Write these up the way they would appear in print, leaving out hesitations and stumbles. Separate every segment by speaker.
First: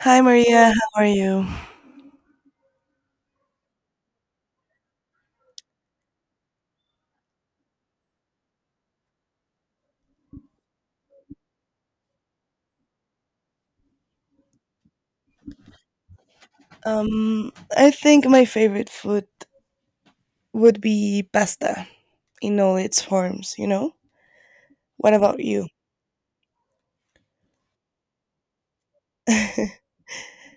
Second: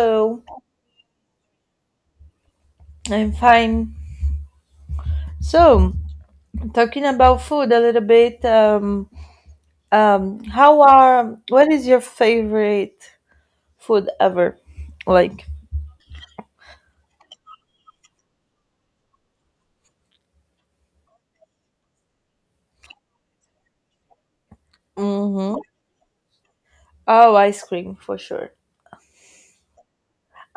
Speaker 1: Hi Maria, how are you?
Speaker 2: I'm fine. So, talking about food a little bit, what is your favorite food ever? Like,
Speaker 1: I think my favorite food would be pasta in all its forms, you know? What about
Speaker 2: mm-hmm.
Speaker 1: you?
Speaker 2: Oh, ice cream for sure.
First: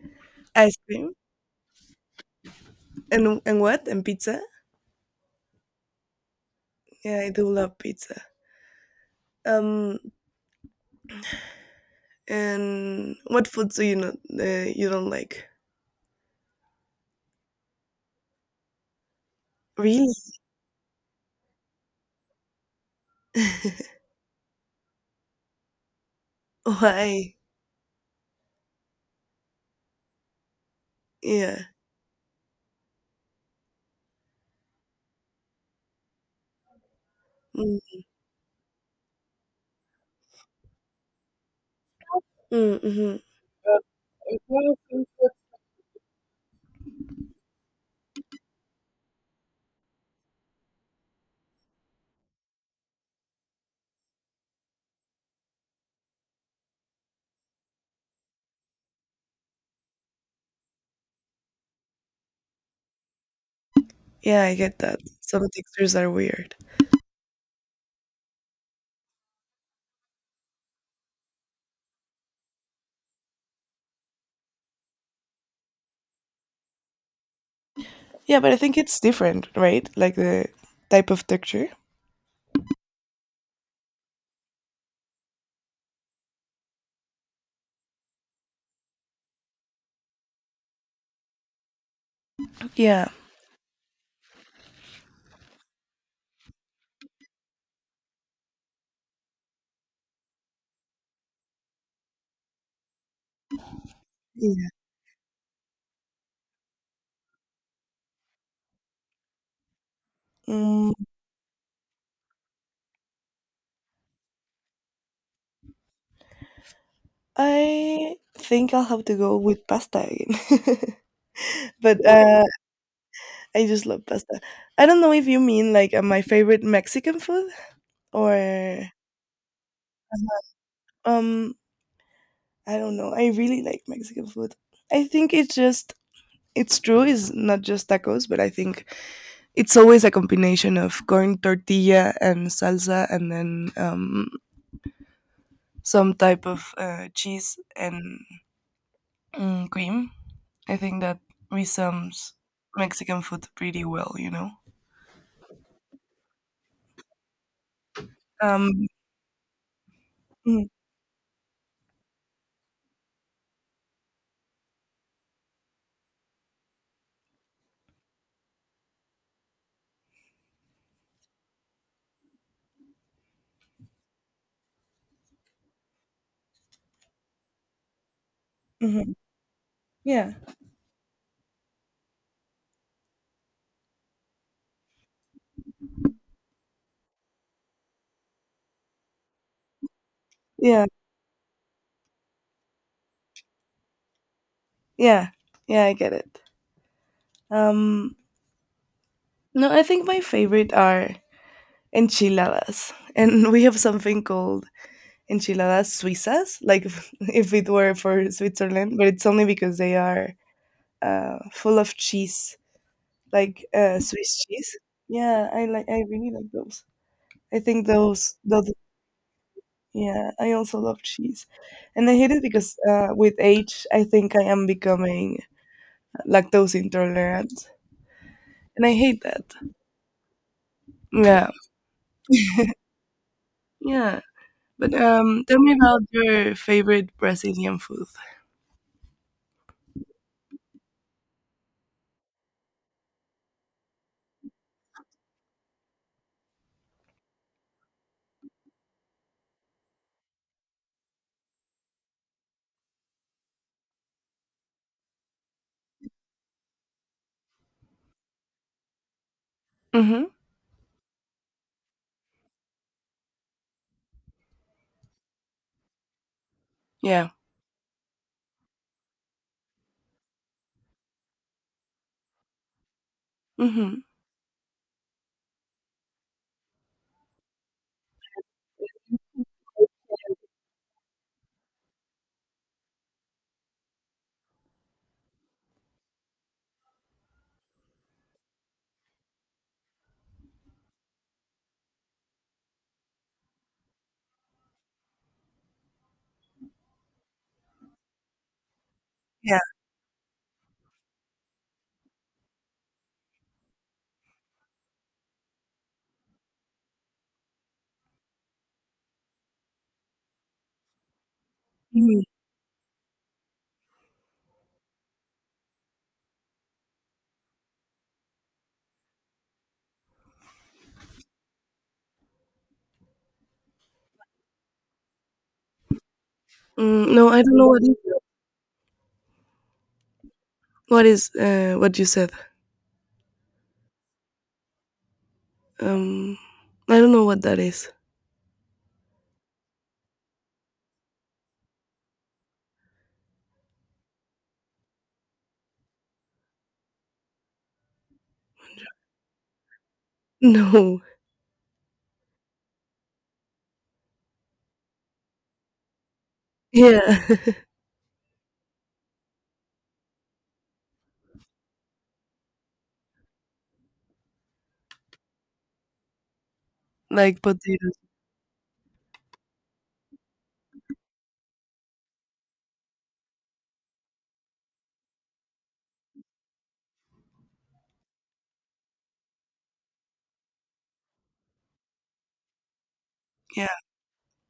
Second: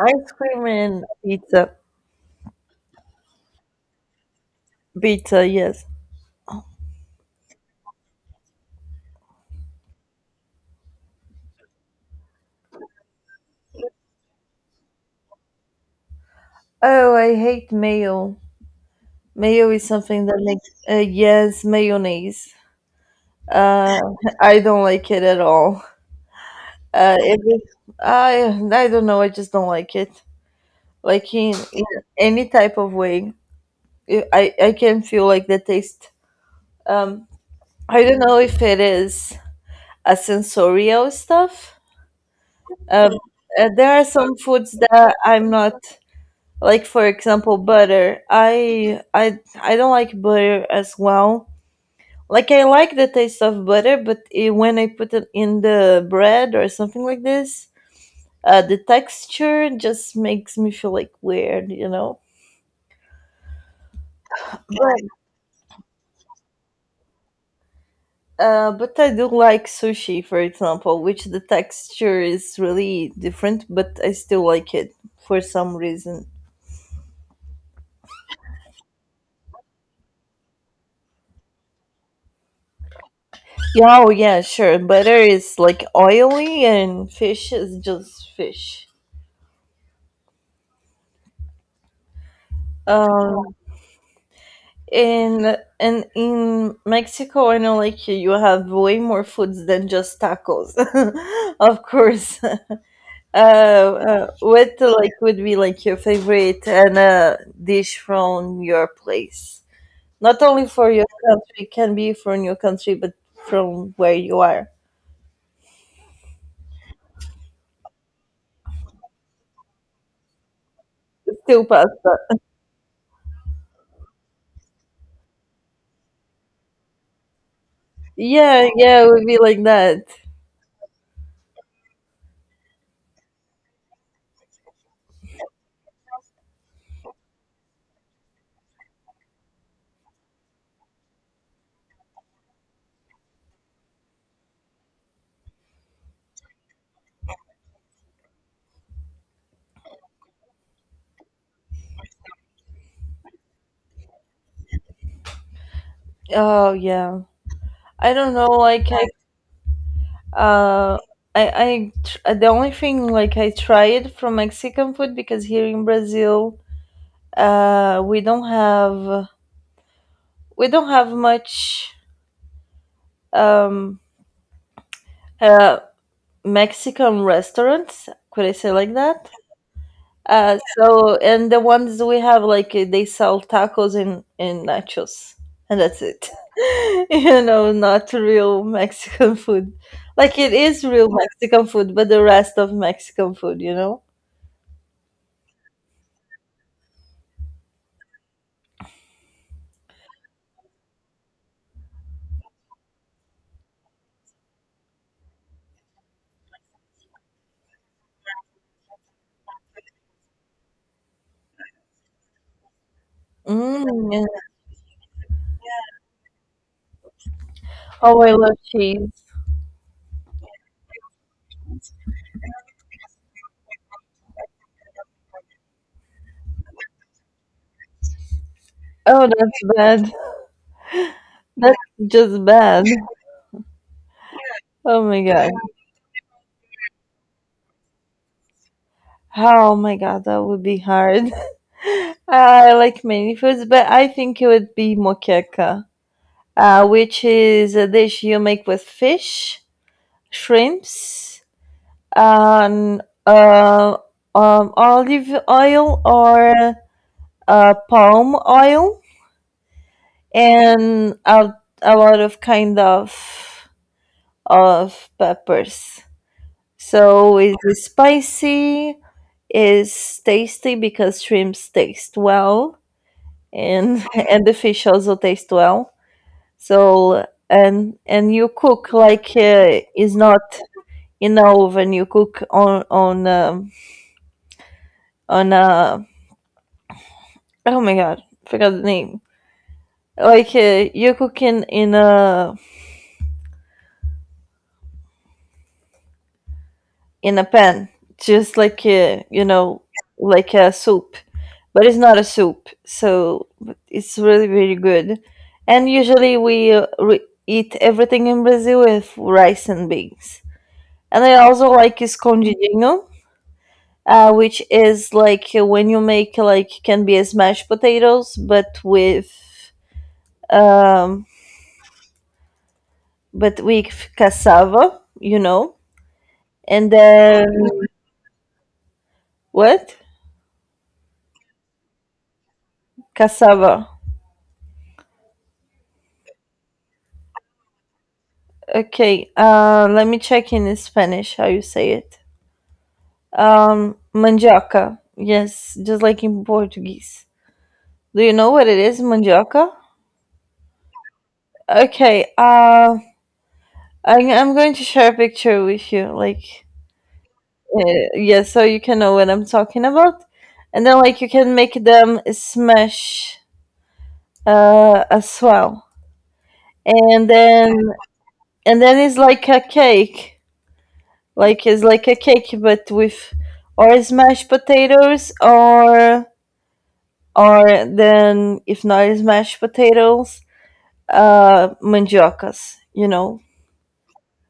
Speaker 2: Ice cream
Speaker 1: Ice
Speaker 2: and
Speaker 1: cream
Speaker 2: pizza.
Speaker 1: and what? And pizza?
Speaker 2: Pizza, yes.
Speaker 1: Yeah, I do love pizza. Um, and what foods do you not you don't like?
Speaker 2: Oh, I hate mayo. Mayo is
Speaker 1: Really?
Speaker 2: something that makes, yes, mayonnaise. Uh, I don't like it at all.
Speaker 1: Why?
Speaker 2: It is, I don't know, I just don't like it. Like in,
Speaker 1: Yeah.
Speaker 2: in any type of way, I can feel like the taste. um
Speaker 1: Mm,
Speaker 2: I don't know if it is a sensorial stuff. um
Speaker 1: mhm.
Speaker 2: there are some foods that I'm not, like, for example, butter. I don't like butter as well. Like I like the taste of butter, but when I put it in the bread or something like this, the texture just makes me feel like weird.
Speaker 1: Yeah, I get that.
Speaker 2: but
Speaker 1: Some textures are weird.
Speaker 2: but I do like sushi, for example, which the texture is really different, but I still like it for some reason.
Speaker 1: Yeah, but I think it's different, right? Like the type of texture.
Speaker 2: Yeah, oh yeah, sure. Butter is like oily, and fish is just fish.
Speaker 1: Yeah.
Speaker 2: Um, and in Mexico, I know, like, you have way more foods than just tacos, of course.
Speaker 1: Yeah.
Speaker 2: What, like, would be like your favorite and dish from your place? Not only for
Speaker 1: Mm,
Speaker 2: your country, it can be from your country, but from where you are.
Speaker 1: I think I'll have to go with pasta again.
Speaker 2: Still
Speaker 1: But
Speaker 2: pasta.
Speaker 1: I just love pasta. I don't know if you mean like my favorite Mexican food
Speaker 2: Yeah,
Speaker 1: or
Speaker 2: yeah, it would be like that.
Speaker 1: um I don't know. I really like Mexican food. I think it's just it's true. It's not just tacos, but I think it's always a combination of corn tortilla and salsa, and then some type of cheese and cream. I think that resums Mexican food pretty well, you know.
Speaker 2: Oh yeah. I don't know. Like
Speaker 1: Um, mhm,
Speaker 2: uh, the only thing like I tried from Mexican food because here in Brazil, we don't have, we don't have much um uh Mexican restaurants. Could I say like
Speaker 1: mhm.
Speaker 2: that?
Speaker 1: yeah,
Speaker 2: So and the ones we have, like, they sell tacos and nachos, and that's it. Not real Mexican food. Like it is
Speaker 1: yeah,
Speaker 2: real Mexican food, but the rest of Mexican food.
Speaker 1: yeah, yeah. I get it. Um, no, I think my favorite are enchiladas, and we have something called enchiladas suizas, like if if it were for Switzerland, but it's only because they are full of cheese, like
Speaker 2: Mm, yeah.
Speaker 1: Swiss cheese. Yeah, I like. I really like those. I think
Speaker 2: Oh, I
Speaker 1: those
Speaker 2: love
Speaker 1: those
Speaker 2: cheese.
Speaker 1: Yeah, I also love cheese. And I hate it because with age, I think I am becoming lactose intolerant. And I hate
Speaker 2: Oh,
Speaker 1: that.
Speaker 2: that's bad.
Speaker 1: Yeah.
Speaker 2: That's just bad.
Speaker 1: Yeah. But
Speaker 2: Oh my god.
Speaker 1: tell me about your favorite Brazilian food.
Speaker 2: Oh my god, that would be hard. I like many foods, but I think it would be moqueca, which is a dish you make with fish, shrimps, and olive oil or palm oil,
Speaker 1: Mm-hmm.
Speaker 2: and a lot of kind of peppers.
Speaker 1: Yeah.
Speaker 2: So it is spicy, is tasty because shrimps taste well,
Speaker 1: Mm-hmm.
Speaker 2: and and the fish also taste well. So and you cook, like, is not, you know, when you cook on on oh my god, forgot the name, like, you cook in a pan, just like, you
Speaker 1: Yeah.
Speaker 2: know, like a soup, but it's not a soup, so but it's really really good. And usually we eat everything in Brazil with rice and beans. And I also like
Speaker 1: Hmm.
Speaker 2: escondidinho, which is like, when you make, like, can be a mashed potatoes um, but with cassava. And
Speaker 1: Mm, no, I
Speaker 2: then
Speaker 1: don't know what is
Speaker 2: what?
Speaker 1: what is what you said.
Speaker 2: Cassava.
Speaker 1: Um, I don't know what that is.
Speaker 2: Okay. Let me check in Spanish how you say it. Mandioca. Yes, just like in Portuguese. Do you know what it is, mandioca?
Speaker 1: No.
Speaker 2: Okay. I'm going to share a picture with you, like,
Speaker 1: Yeah.
Speaker 2: yeah, so you can know what I'm talking about, and then, like, you can make them smash as well, and
Speaker 1: Like
Speaker 2: then
Speaker 1: potatoes.
Speaker 2: and then it's like a cake, like it's like a cake but with, or smashed potatoes, or then if not smashed potatoes, mandiocas.
Speaker 1: Yeah.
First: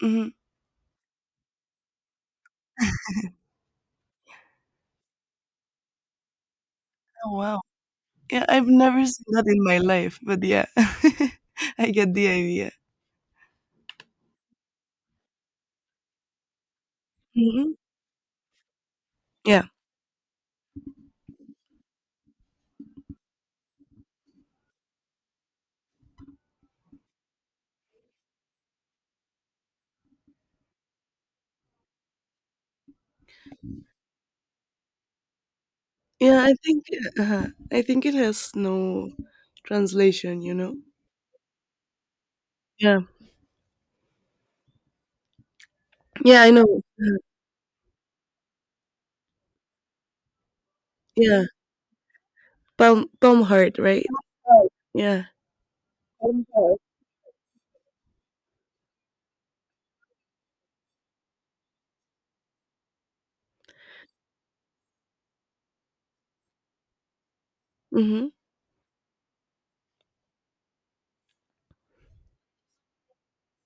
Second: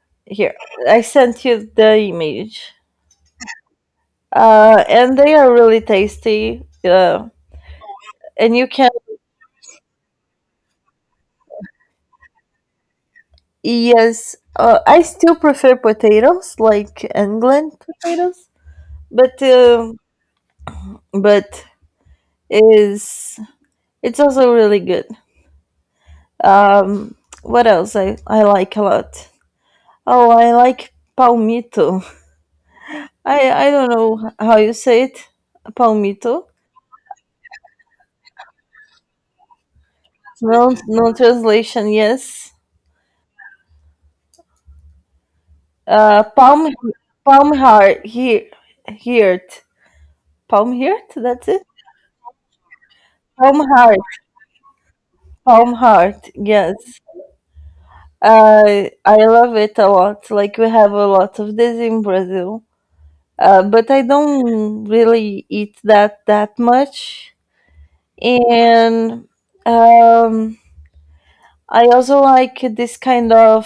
Speaker 1: Mm-hmm.
Speaker 2: Here I sent you the image, and they are really tasty.
Speaker 1: Oh wow. Yeah,
Speaker 2: And
Speaker 1: I've
Speaker 2: you can,
Speaker 1: never seen that in my life, but yeah, I get the idea.
Speaker 2: yes, I still prefer potatoes like England
Speaker 1: Hmm.
Speaker 2: potatoes, but
Speaker 1: Yeah,
Speaker 2: but is it's also really good. Um, what else I like a lot? Oh, I like palmito. I don't know how you say it.
Speaker 1: yeah.
Speaker 2: Palmito.
Speaker 1: I think I think it has no translation. You
Speaker 2: No,
Speaker 1: know.
Speaker 2: no translation. Yes.
Speaker 1: Yeah.
Speaker 2: Uh,
Speaker 1: Yeah, I
Speaker 2: palm
Speaker 1: know.
Speaker 2: palm heart here, heart, palm heart.
Speaker 1: Yeah,
Speaker 2: That's it.
Speaker 1: palm
Speaker 2: Palm
Speaker 1: heart,
Speaker 2: heart.
Speaker 1: right? Yeah.
Speaker 2: Palm heart.
Speaker 1: Mm-hmm.
Speaker 2: Yes. I love it a lot. Like we have a lot of this in Brazil. But I don't really eat that much. And um, I also like this kind of,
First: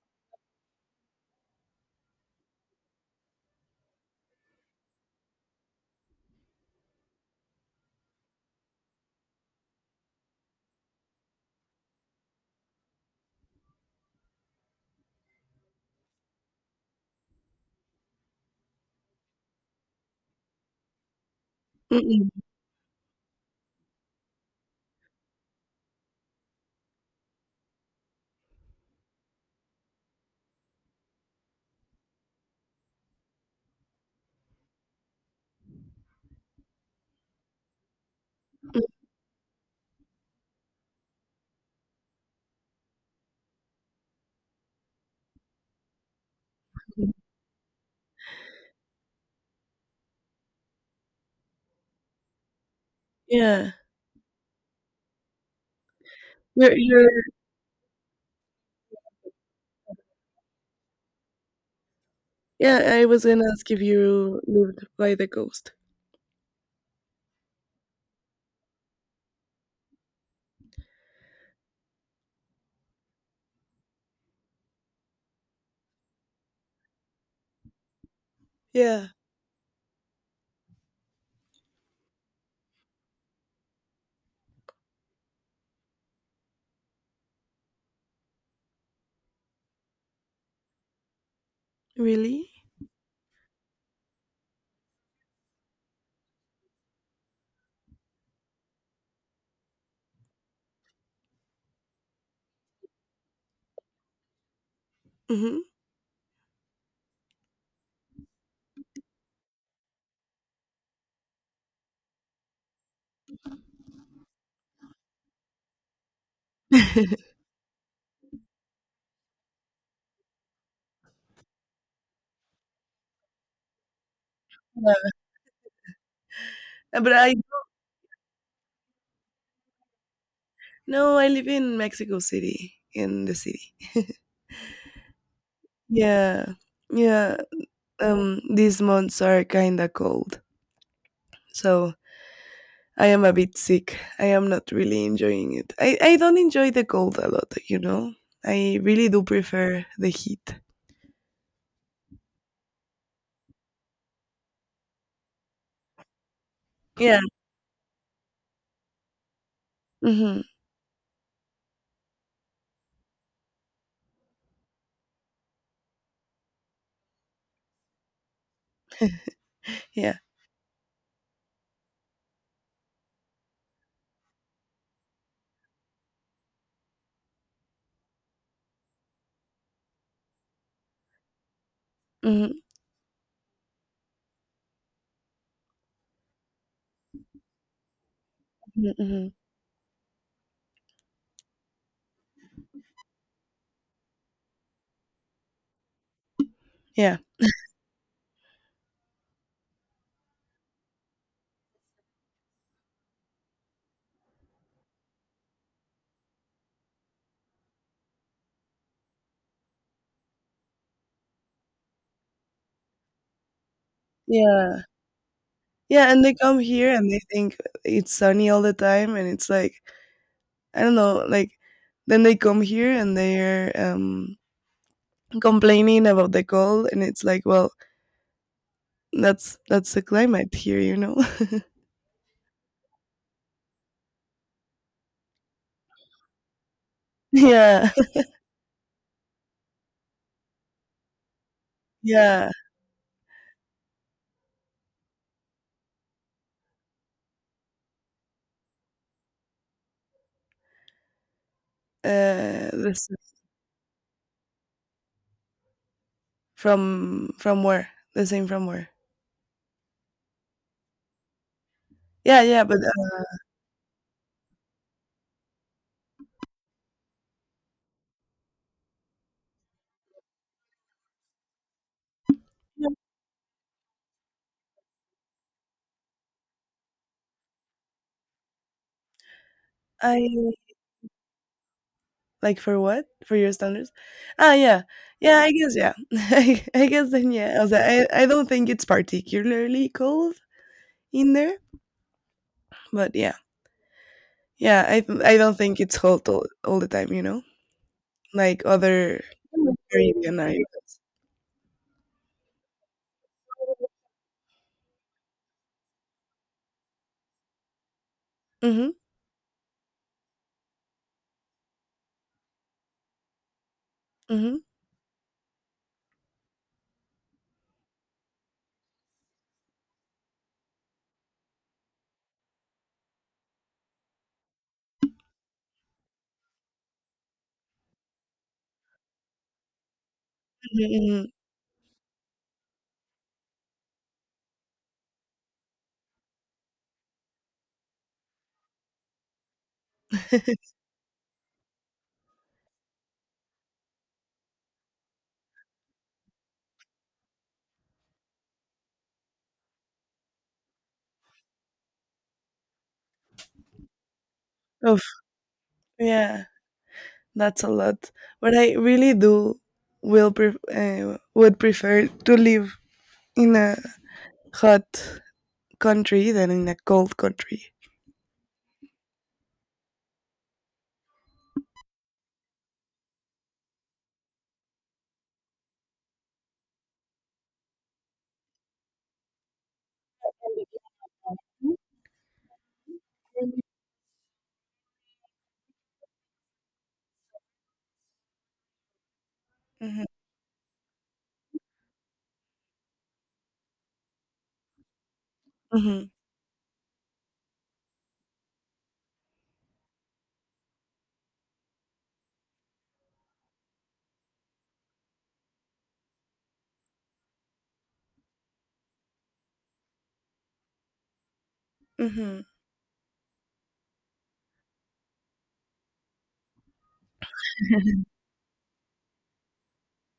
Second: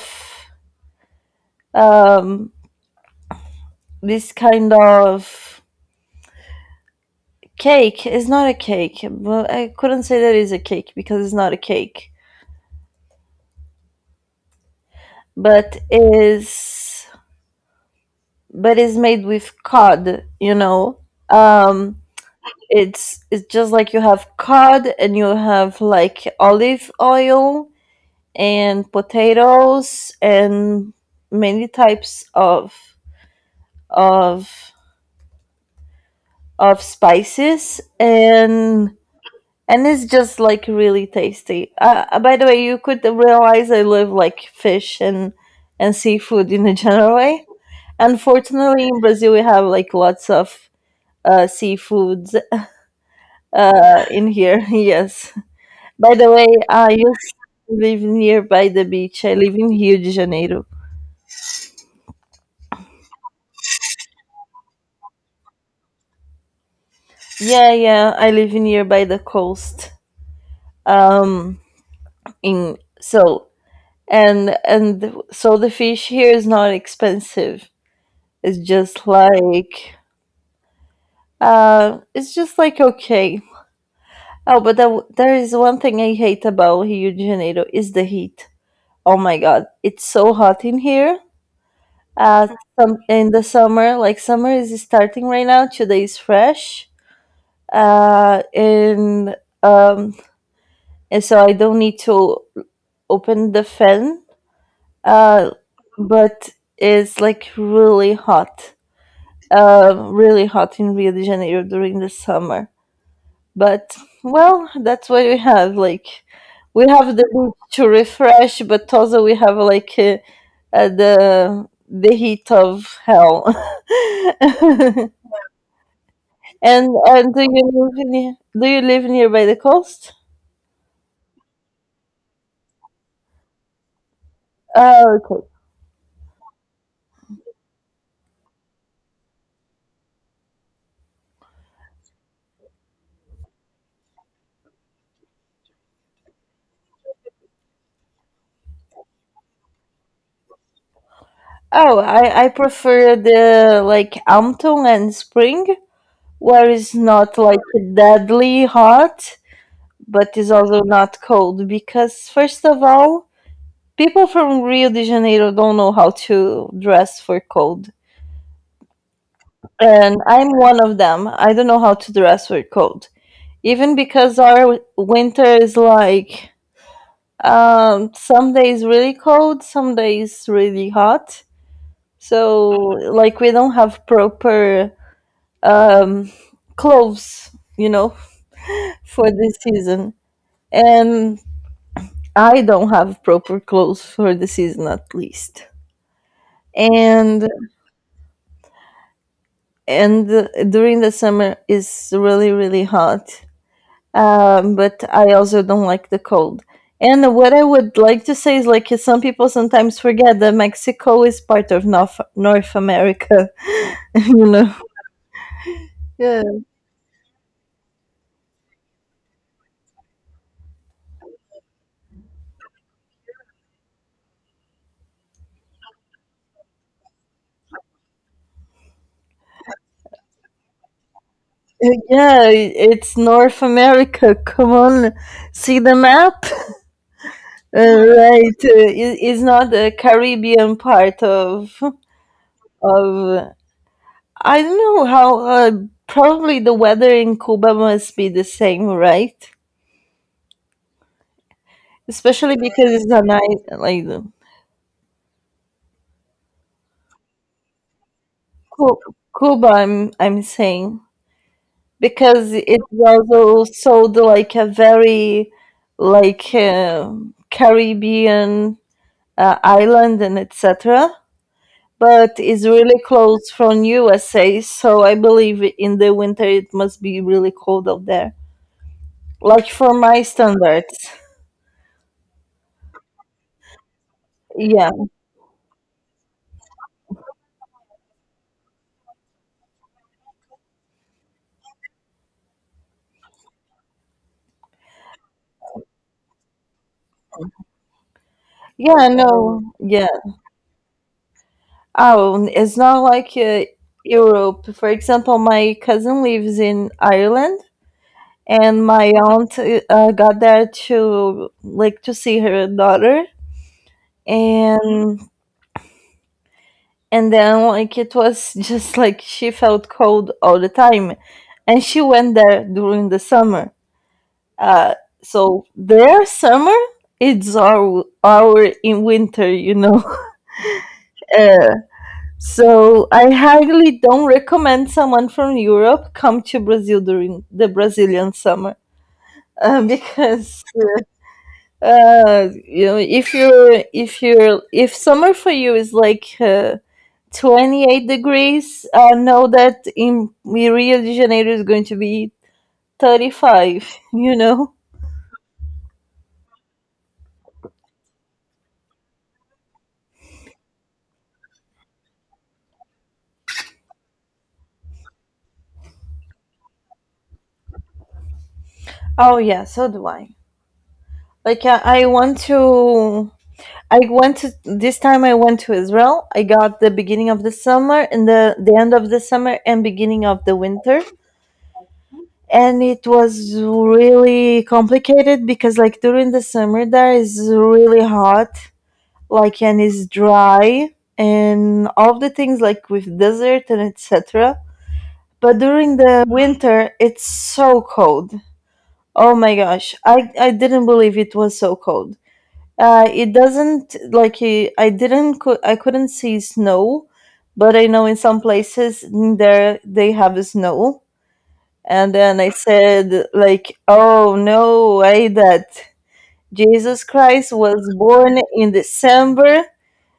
Speaker 2: um, this kind of cake. It's not a cake, but I couldn't say that it's a cake because it's not a cake, but is but is made with cod. Um,
Speaker 1: Mm-mm.
Speaker 2: it's just like you have cod and you have like olive oil and potatoes and many types of of spices, and it's just like really tasty. By the way, you could realize I love, like, fish and seafood in a
Speaker 1: Mm-mm.
Speaker 2: general way. Unfortunately, in Brazil we have like lots of seafoods
Speaker 1: Yeah.
Speaker 2: in here. Yes. By the way,
Speaker 1: You're,
Speaker 2: I
Speaker 1: you're,
Speaker 2: used to live nearby the beach. I live in Rio de Janeiro.
Speaker 1: yeah, I was gonna ask if you lived by the coast.
Speaker 2: Yeah, yeah. I live nearby the coast. Um, in so and so the fish here is not expensive, it's just
Speaker 1: Yeah.
Speaker 2: like it's just like okay. Oh, but there is one thing I hate about Rio de Janeiro, is the heat. Oh my god, it's so hot in here. uh
Speaker 1: Really?
Speaker 2: in the summer, like summer is starting right now, today is fresh. Uh and um and so I don't need to open the fan. uh
Speaker 1: Mm-hmm.
Speaker 2: but it's like really hot in Rio de Janeiro during the summer. But well, that's what we have. Like we have the beach to refresh, but also we have, like, the heat of hell.
Speaker 1: Yeah.
Speaker 2: and
Speaker 1: But
Speaker 2: and
Speaker 1: I
Speaker 2: do you live nearby the coast?
Speaker 1: no, I live in Mexico City, in the city.
Speaker 2: Oh, okay.
Speaker 1: Yeah, yeah. These months are kinda cold, so I am a bit sick. I am not really enjoying it. I don't enjoy the cold a lot, you know. I really do prefer the heat.
Speaker 2: Oh, I prefer, the like, autumn and spring, where it's
Speaker 1: Yeah.
Speaker 2: not like deadly hot, but
Speaker 1: Hmm.
Speaker 2: it's also not cold because, first of all, people from Rio de Janeiro don't know how to dress for cold. And
Speaker 1: Yeah.
Speaker 2: I'm one of them. I don't know how to dress for cold. Even because our winter is like, some days really cold, some days really hot.
Speaker 1: hmm
Speaker 2: So, like, we don't have proper um, clothes, you know,
Speaker 1: hmm.
Speaker 2: for this season. And I don't have proper clothes for the season at least.
Speaker 1: Yeah.
Speaker 2: And and during the summer is really really hot. But I also don't like the cold. And what I would like to say is, like, some people sometimes forget that Mexico is part of North America, you know.
Speaker 1: Yeah. Yeah. And they
Speaker 2: Yeah.
Speaker 1: come here and they think it's sunny all the time, and it's like I don't know, like then they come here and they're complaining about the cold, and it's like, well, that's the climate here, you know?
Speaker 2: Yeah, it's North America. Come on, see the map.
Speaker 1: Yeah,
Speaker 2: Right, it's not the Caribbean part of
Speaker 1: yeah.
Speaker 2: of I don't know how, probably the weather in Cuba must be the same, right? Especially
Speaker 1: Uh,
Speaker 2: because
Speaker 1: this
Speaker 2: it's
Speaker 1: is
Speaker 2: a nice, like
Speaker 1: from where? The same from where?
Speaker 2: Cu- Cuba, I'm saying,
Speaker 1: Yeah,
Speaker 2: because
Speaker 1: yeah, but
Speaker 2: it also sold like a very, like, Caribbean island and etc. But it's really close from USA, so I believe in the winter it must be really cold out there. Like for my
Speaker 1: I
Speaker 2: standards.
Speaker 1: like for what? For your standards? Ah, yeah.
Speaker 2: Yeah.
Speaker 1: Yeah, I guess yeah. I guess then yeah. Also, I don't think it's particularly cold in there, but yeah. Yeah, I don't think it's cold all the time, you know? Like
Speaker 2: Yeah,
Speaker 1: other
Speaker 2: no, yeah.
Speaker 1: Caribbean islands.
Speaker 2: Oh, it's not like, Europe. For example, my cousin lives in Ireland, and
Speaker 1: Mhm.
Speaker 2: my aunt got there to, like, to see her daughter,
Speaker 1: Mhm.
Speaker 2: and then like it was just like she felt cold all the time, and she went there during the summer. Uh, so their summer it's our in winter,
Speaker 1: Mhm.
Speaker 2: So I highly don't recommend someone from Europe come to Brazil during the Brazilian summer,
Speaker 1: Mhm.
Speaker 2: because, if summer for you is like, 28 degrees, I know that in Rio de Janeiro is going to be 35. You know?
Speaker 1: Oof. Yeah. That's a lot. But I really do will pref would prefer to live in a hot country than in a cold country.
Speaker 2: Oh yeah, so do I. Like I want to I went to this time I went to Israel. I got the beginning of the summer and the end of the summer and beginning of the winter. And it was really complicated because, like, during the summer there is really hot, like, and it's
Speaker 1: Mhm.
Speaker 2: dry and all the things, like, with desert and etc. But during
Speaker 1: Mhm.
Speaker 2: the winter it's so cold. Oh my gosh. I didn't believe it was so cold. It doesn't like eh, I didn't cou- I couldn't see snow, but I know in some places in there they have snow. And then
Speaker 1: Mhm.
Speaker 2: I said like, "Oh no way that Jesus Christ was born in December."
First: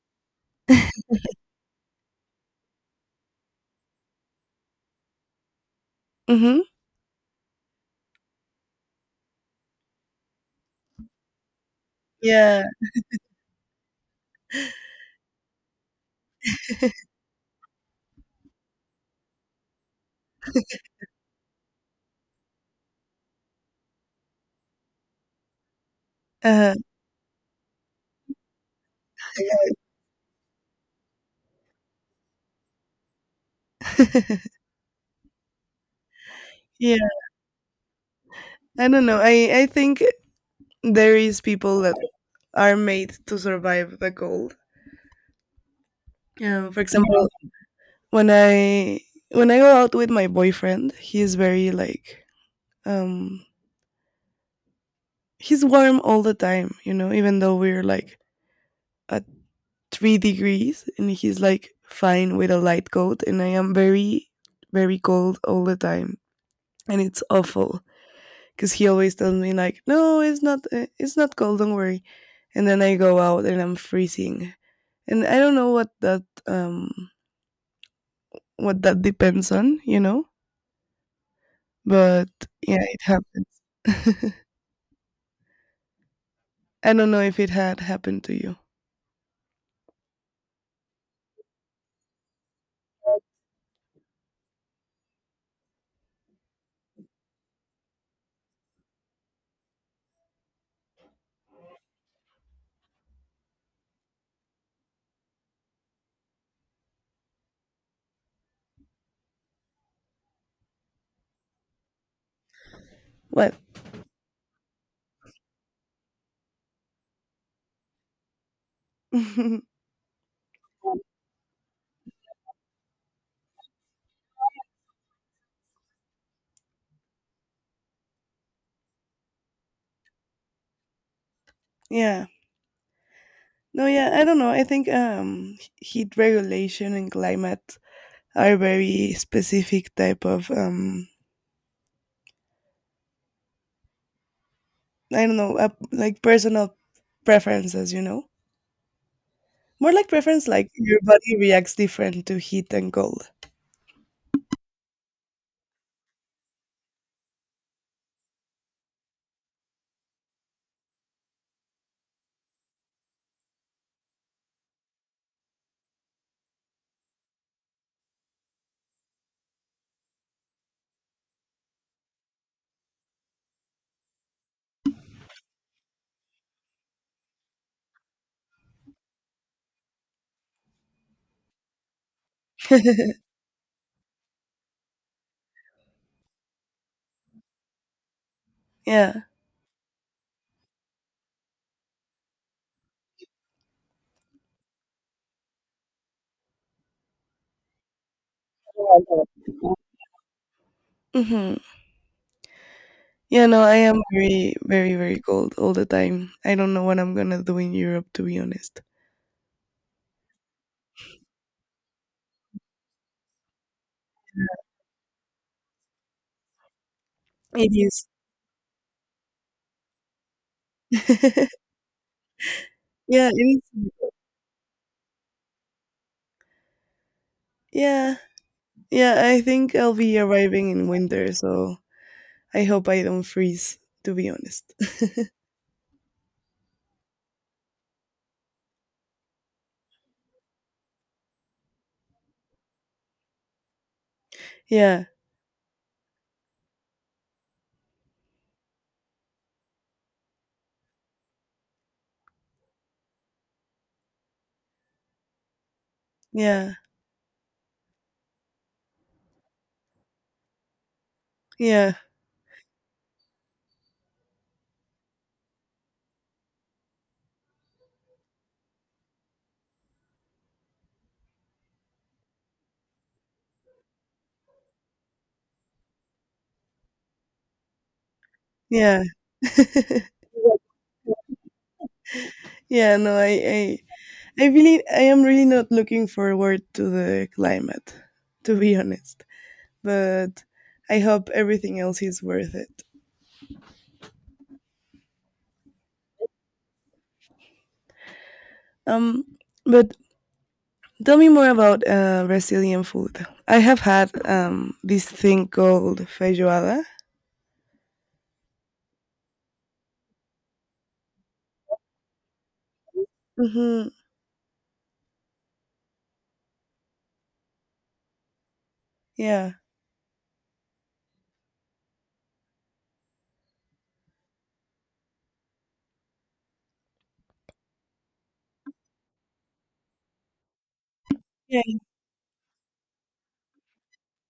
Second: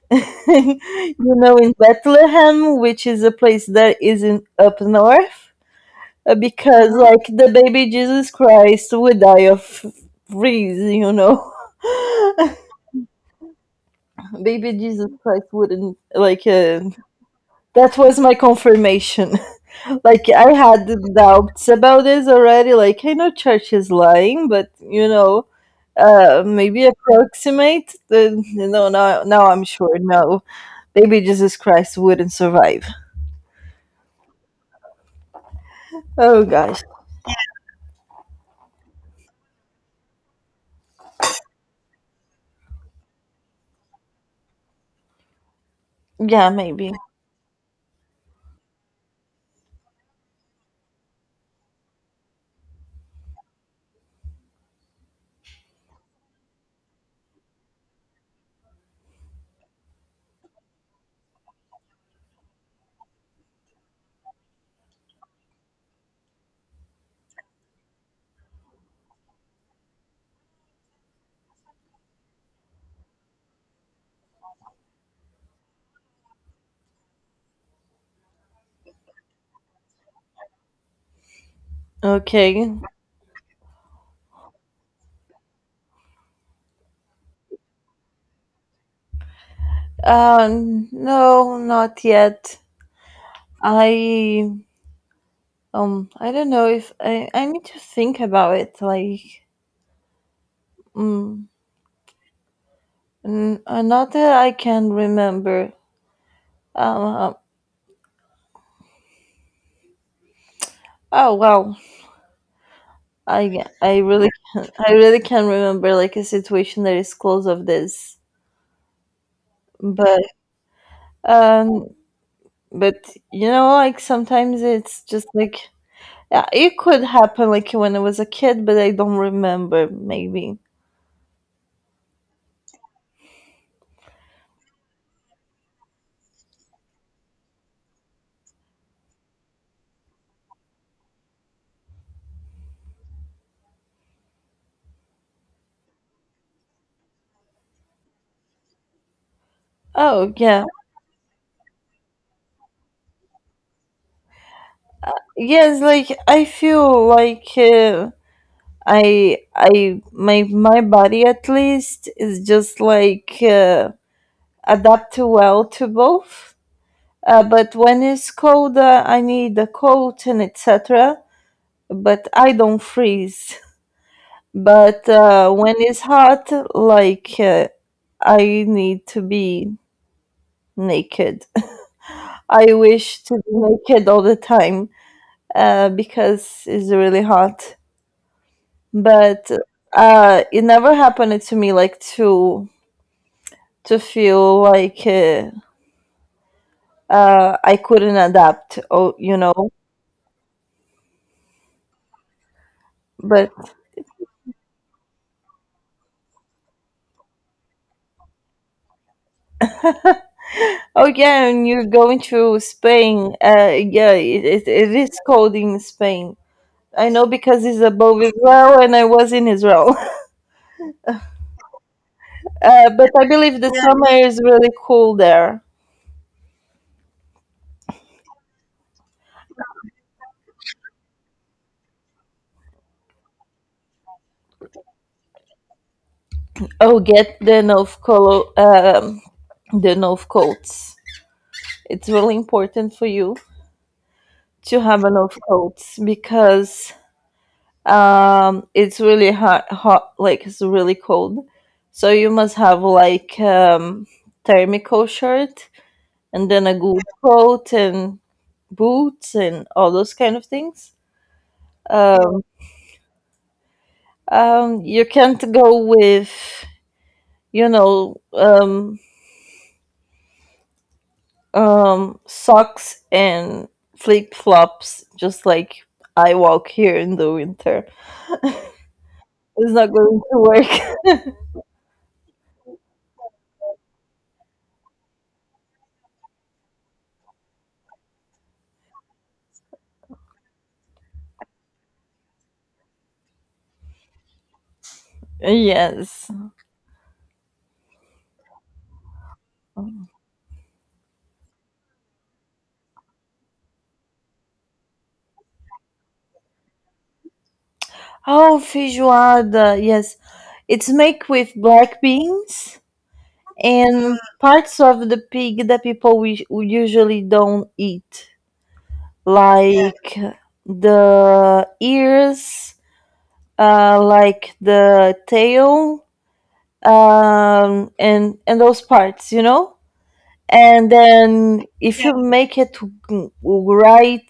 Speaker 2: In Bethlehem, which is a place that is in up north,
Speaker 1: Mhm.
Speaker 2: because, like, the baby Jesus Christ would die of freeze.
Speaker 1: Yeah.
Speaker 2: Baby Jesus Christ wouldn't, like, that was my confirmation. Like I had doubts about this already. Like I know church is lying, but
Speaker 1: Uh-huh.
Speaker 2: maybe approximate. No, no, now I'm sure. No, baby Jesus Christ wouldn't survive. Oh gosh,
Speaker 1: Yeah. I don't know. I think there is people that are made to survive the cold.
Speaker 2: yeah,
Speaker 1: For
Speaker 2: maybe.
Speaker 1: example, when I when I go out with my boyfriend, he's very like um he's warm all the time, you know, even though we're like at 3 degrees and he's like fine with a light coat and I am very, very cold all the time. And it's awful because he always tells me like, no, it's not cold, don't worry. And then I go out and I'm freezing. And I don't know what that depends on, you know, but
Speaker 2: Okay.
Speaker 1: yeah, it happens. I don't know if it had happened to you.
Speaker 2: No, not yet. I I don't know if I need to think about it. Like, mm, not that I can remember. Um, um, oh wow,
Speaker 1: What?
Speaker 2: I really can, I really can remember like a situation that is close of this, but um, but like sometimes it's just like yeah, it could happen like when I was a kid, but I don't remember maybe.
Speaker 1: Yeah. No, yeah, I don't know. I think heat regulation and climate are very specific type of I don't know, like personal preferences. You know, more like
Speaker 2: Oh
Speaker 1: preference,
Speaker 2: yeah,
Speaker 1: like your body reacts different to heat and cold.
Speaker 2: yes. Like I feel like I my body at least is just like. Adapt well to both. But when it's colder, I need a coat and etc. But I don't freeze. But when it's hot, like I need to be naked. I wish to be naked all the time because it's really hot.
Speaker 1: Yeah.
Speaker 2: But it never happened to me like to feel like I couldn't adapt. Oh, you know.
Speaker 1: Mm-hmm. Yeah,
Speaker 2: But
Speaker 1: no, I am very, very, very cold all the time. I don't know what I'm gonna do in Europe, to be honest.
Speaker 2: oh yeah, and you're going to Spain. Yeah, it is cold in Spain. I know because
Speaker 1: It
Speaker 2: it's
Speaker 1: is.
Speaker 2: above Israel, and I was in Israel. But I
Speaker 1: Yeah,
Speaker 2: believe
Speaker 1: it
Speaker 2: the yeah,
Speaker 1: is.
Speaker 2: summer is really cool there.
Speaker 1: Yeah. Yeah, I think I'll be arriving in winter, so I hope I don't freeze, to be honest.
Speaker 2: Oh, get the the North coats. It's really important for you to have
Speaker 1: Yeah,
Speaker 2: a North coats because it's really hot, hot, like it's really cold. So you must have like thermical shirt and then
Speaker 1: yeah,
Speaker 2: a good coat and boots and all those kind of things.
Speaker 1: yeah,
Speaker 2: Um, you can't go with, you know, socks and flip flops, just like I walk here in the winter.
Speaker 1: yeah.
Speaker 2: It's not going to work.
Speaker 1: Yeah, no, I really I am really not looking forward to the climate, to be honest. But I hope everything else is worth it.
Speaker 2: Yes.
Speaker 1: Um but tell me more about Brazilian food. I have had this thing called feijoada.
Speaker 2: Oh, feijoada. Yes. It's make with black beans
Speaker 1: Mhm.
Speaker 2: and parts of the pig that people we usually don't eat.
Speaker 1: Yeah.
Speaker 2: Like the ears, like the tail, and those parts, you know. And
Speaker 1: Yeah.
Speaker 2: then if yeah, you make it right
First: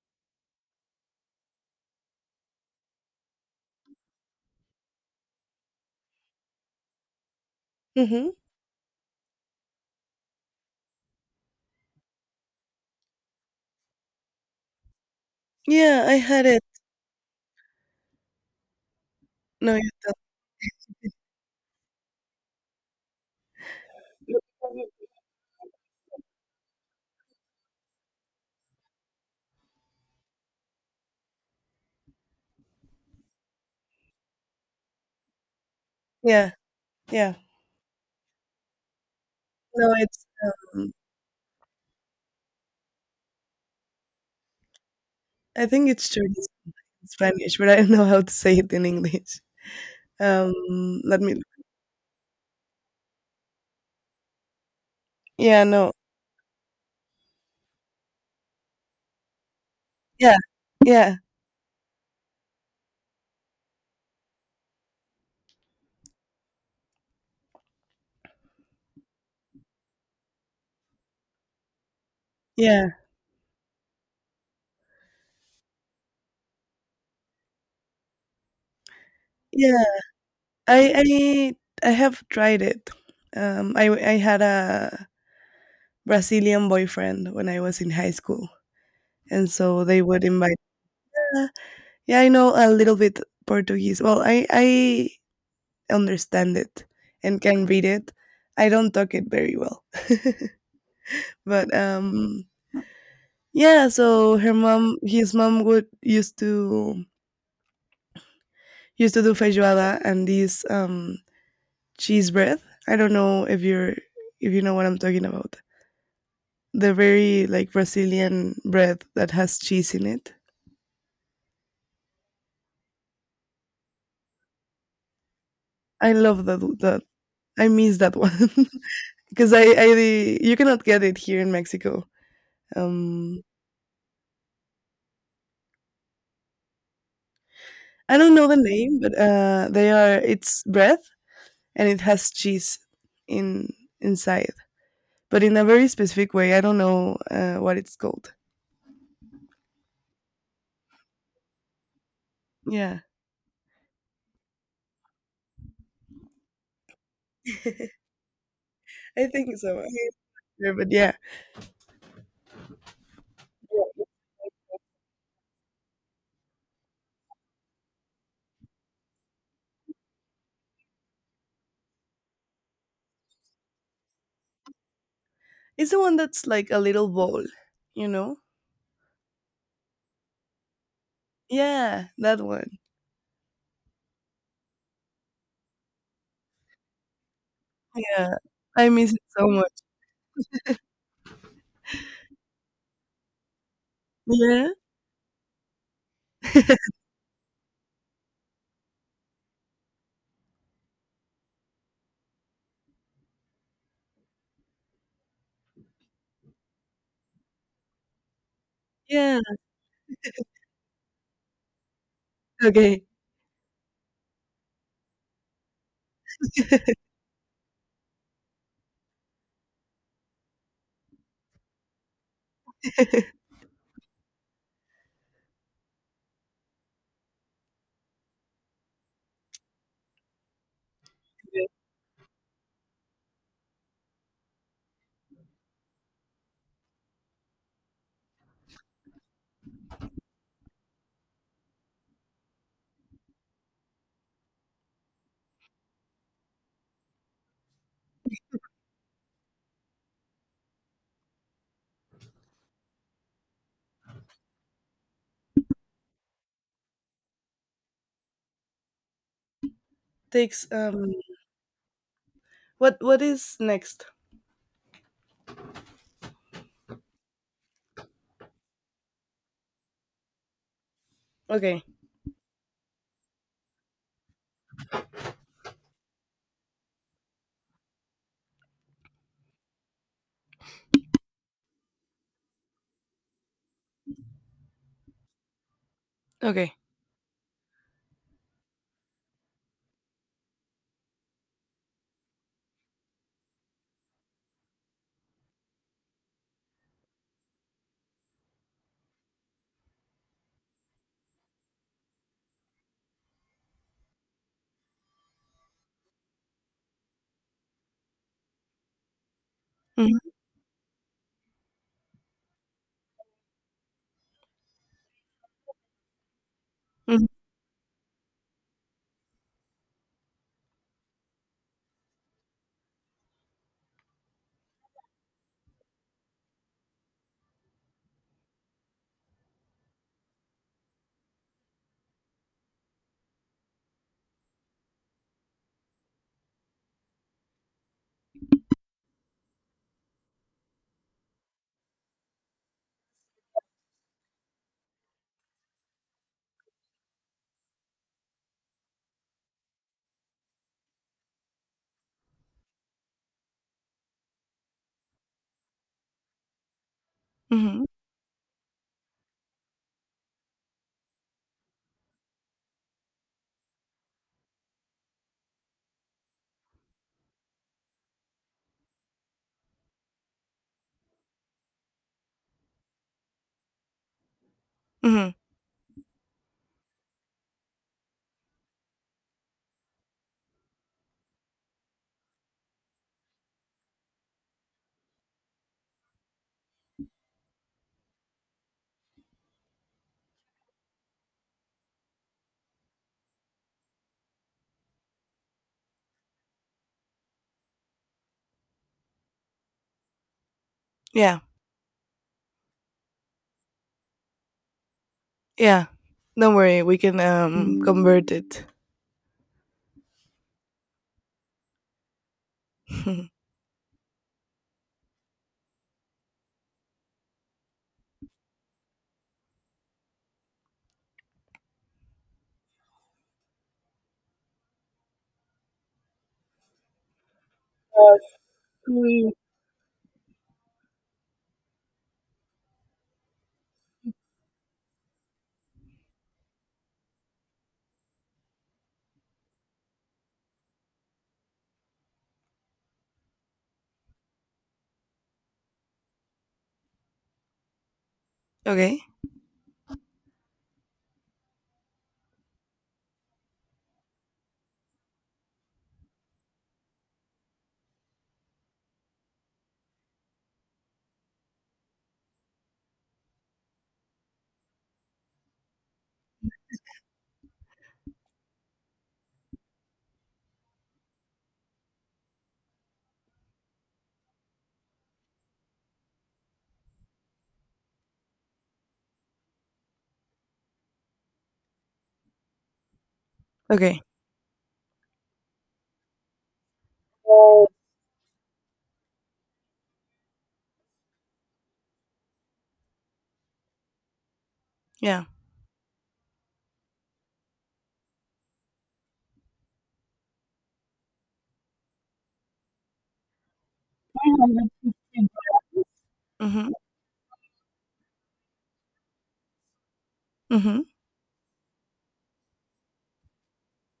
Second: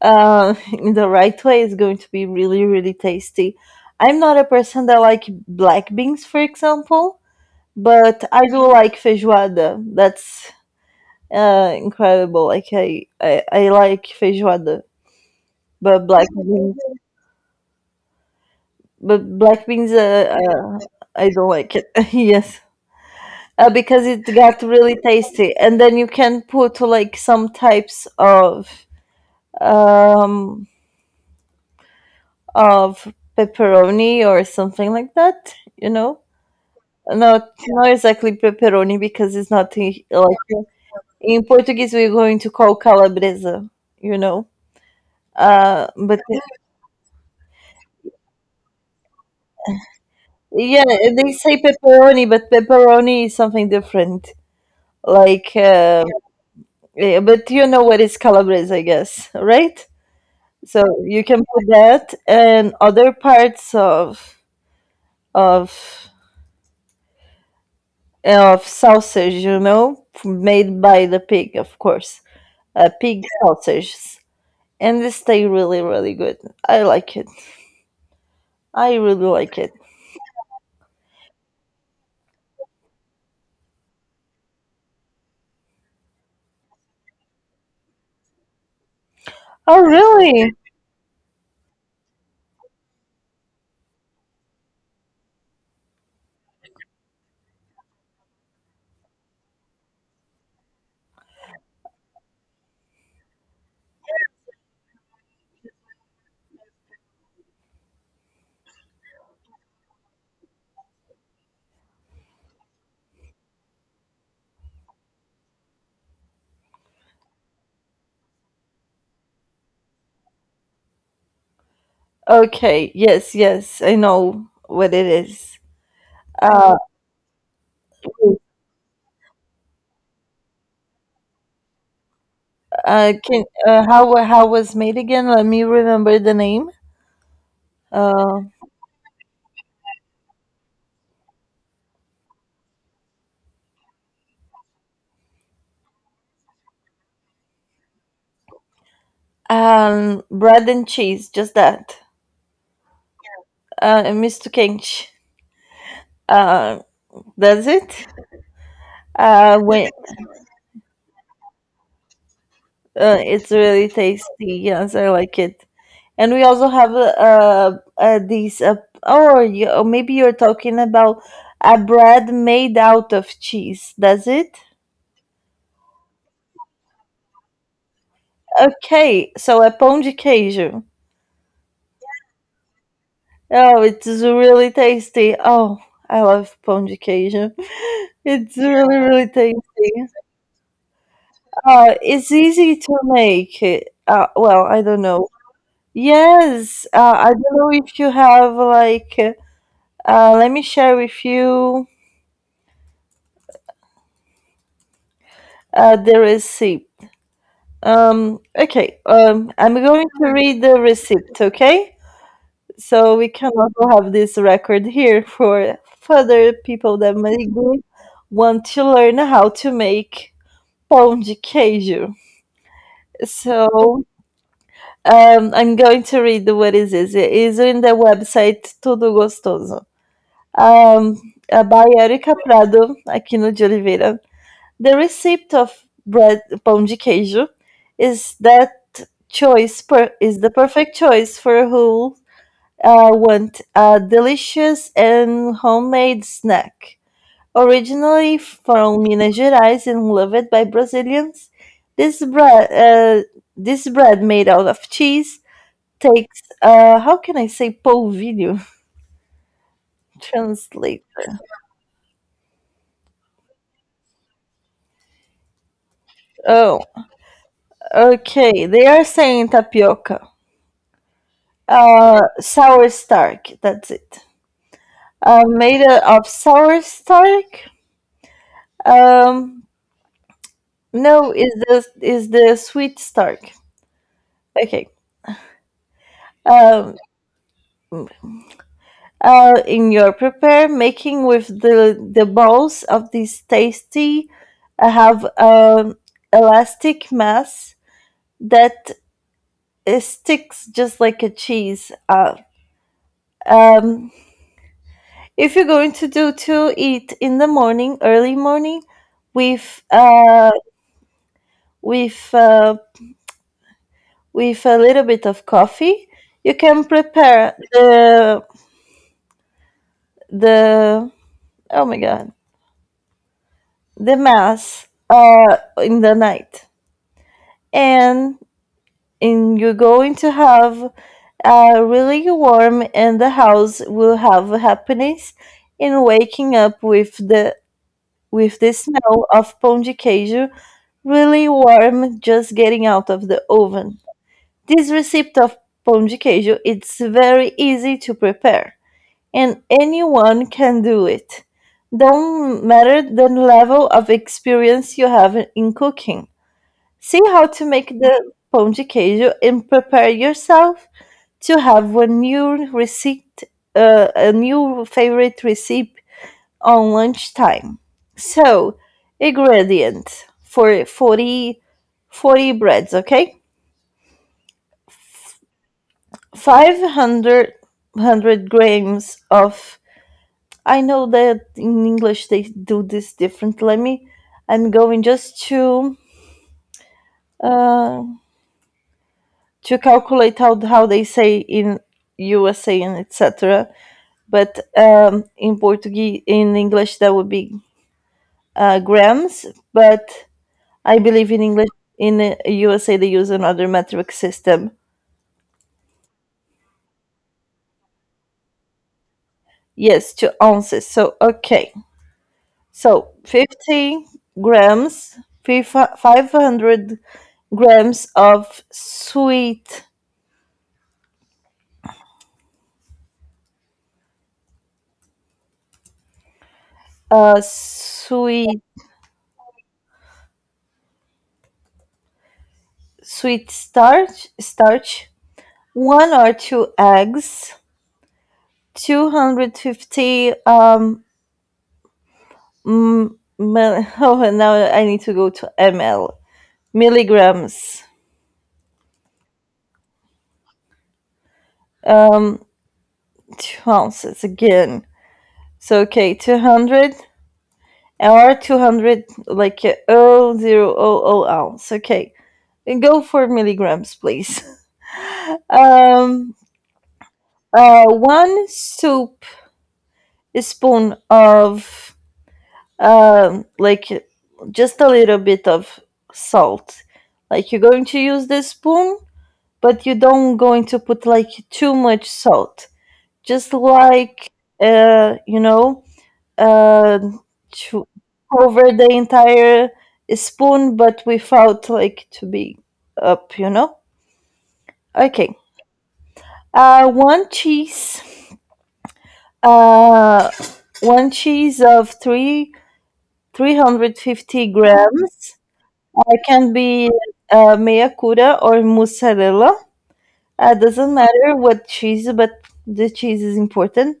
Speaker 2: in the right way, it's going to be really really tasty. I'm not a person that like black beans, for example, but
Speaker 1: Mhm.
Speaker 2: I do like feijoada. That's incredible. Like I like feijoada,
Speaker 1: Yeah,
Speaker 2: but
Speaker 1: I had it.
Speaker 2: black
Speaker 1: No, yeah.
Speaker 2: beans, I don't like it. Yes, because it got really tasty, and then you can put like some types um of pepperoni or something like that. You know,
Speaker 1: Yeah, yeah.
Speaker 2: not exactly pepperoni because it's not
Speaker 1: No,
Speaker 2: i-
Speaker 1: it's
Speaker 2: like
Speaker 1: um,
Speaker 2: in Portuguese we're going to call calabresa. You know,
Speaker 1: I think it's
Speaker 2: but
Speaker 1: true in Spanish, but I don't know how to say it in English.
Speaker 2: yeah,
Speaker 1: Let
Speaker 2: they
Speaker 1: me.
Speaker 2: say pepperoni, but pepperoni is something different. Like.
Speaker 1: Yeah, no.
Speaker 2: Yeah, but you know what is calabrese, I guess, right?
Speaker 1: Yeah.
Speaker 2: So
Speaker 1: Yeah.
Speaker 2: you can put that and other parts of of sausage, you know, made by the pig, of course.
Speaker 1: Yeah.
Speaker 2: Pig sausages, and they stay really, really good. I like it. I really like it.
Speaker 1: Yeah. I have tried it. I had a Brazilian boyfriend when I was in high school, and
Speaker 2: Oh,
Speaker 1: so they would
Speaker 2: really?
Speaker 1: invite. Yeah, yeah, I know a little bit Portuguese. Well, I understand it and can read it. I don't talk it very well. But yeah, so her mom his mom would used to do feijoada and these cheese bread. I don't know if you're if you know what I'm talking about. The very like Brazilian bread that has cheese in it.
Speaker 2: Okay. Yes, yes. I know what it is.
Speaker 1: I love that
Speaker 2: Uh,
Speaker 1: that I miss that one because I you cannot get it here in Mexico. Um,
Speaker 2: can how was made again? Let me remember the name.
Speaker 1: I don't
Speaker 2: Uh,
Speaker 1: know the name, but they are it's bread and it has cheese in inside. But in a very specific way. I don't know what it's called.
Speaker 2: Bread and cheese, just that.
Speaker 1: Yeah,
Speaker 2: Mr. Kinch, uh, does it?
Speaker 1: I think
Speaker 2: Uh,
Speaker 1: so.
Speaker 2: when,
Speaker 1: Remember, but yeah,
Speaker 2: it's really tasty. Yes, I like it. And we also have these oh, you, or maybe you're talking about a bread made out of cheese. Does it?
Speaker 1: it's the one that's like a little bowl, you know?
Speaker 2: Okay, so a pão de queijo.
Speaker 1: Yeah, that one.
Speaker 2: Oh, it is really tasty. Oh, I love pão de queijo.
Speaker 1: Yeah,
Speaker 2: It's
Speaker 1: I
Speaker 2: really,
Speaker 1: miss it
Speaker 2: really
Speaker 1: so much.
Speaker 2: tasty. It's easy to make. It. Well,
Speaker 1: Yeah,
Speaker 2: I don't know. Yes, I don't know if you have like. Let me share with you the receipt. Okay,
Speaker 1: yeah.
Speaker 2: I'm going to read the receipt. Okay,
Speaker 1: Okay,
Speaker 2: so we can also have this record here for further people that maybe want to learn how to make pão de queijo. So I'm going to read what it is it. It's in the website Tudo Gostoso. By Erika Prado, Aquino de Oliveira. The recipe of bread pão de queijo is that is the perfect choice for who want a delicious and homemade snack. Originally from Minas Gerais and loved by Brazilians, this bread, uh, this bread made out of cheese takes how can I say polvilho?
Speaker 1: takes
Speaker 2: Translate.
Speaker 1: um. What is next?
Speaker 2: Oh, okay. They are saying tapioca.
Speaker 1: Okay,
Speaker 2: Sour stark, that's it. Made of sour stark. Um no, Is the sweet stark. Okay.
Speaker 1: okay.
Speaker 2: Um in your prepare making with the balls of this tasty have elastic mass that it sticks just like a cheese. Um, if you're going to do to eat in the morning, early morning, with
Speaker 1: Mhm,
Speaker 2: with uh, with a little bit of coffee, you can
Speaker 1: mhm,
Speaker 2: prepare the the oh my god, the mass in the night, and and you're going to have really warm, and the house will have happiness in waking up with the smell of pão de queijo really warm just getting out of the oven. This recipe of pão de queijo it's very easy to prepare and anyone can do it. Don't matter the level of experience you have in cooking. See how to
Speaker 1: mhm,
Speaker 2: make the pão de queijo and prepare yourself to have a new receipt, a new favorite recipe on lunchtime. So, ingredient for 40, 40 breads, okay?
Speaker 1: mhm.
Speaker 2: 500 grams of. I know that in English they do this different. Let me. I'm going just uh, to calculate how they say in USA and etc. But in Portuguese, in English, that would be grams. But I believe
Speaker 1: Yeah,
Speaker 2: in English in USA they use another metric system.
Speaker 1: yeah. Don't worry, we can convert it.
Speaker 2: Yes, 2 ounces. So okay, so 50 grams, 500 grams of uh, sweet,
Speaker 1: Mm.
Speaker 2: sweet starch, one or two eggs, 250. Oh, and now I need to go to ml milligrams.
Speaker 1: okay,
Speaker 2: Um, 2 ounces again. So okay, 200 like oh zero oh oh ounce. Okay, and go for milligrams, please. Um, One soup spoon of um like just a little bit of salt. Like you're going to use this spoon, but you don't going to put like too much salt. Just
Speaker 1: okay.
Speaker 2: like you know, uh, to cover the entire spoon, but without like to be up, you know?
Speaker 1: Yeah.
Speaker 2: Okay. Uh, one cheese. Uh, One cheese of three. 350 grams. It can
Speaker 1: Mhm,
Speaker 2: be meyakura or mozzarella.
Speaker 1: mhm.
Speaker 2: Doesn't matter what cheese, but the cheese is important.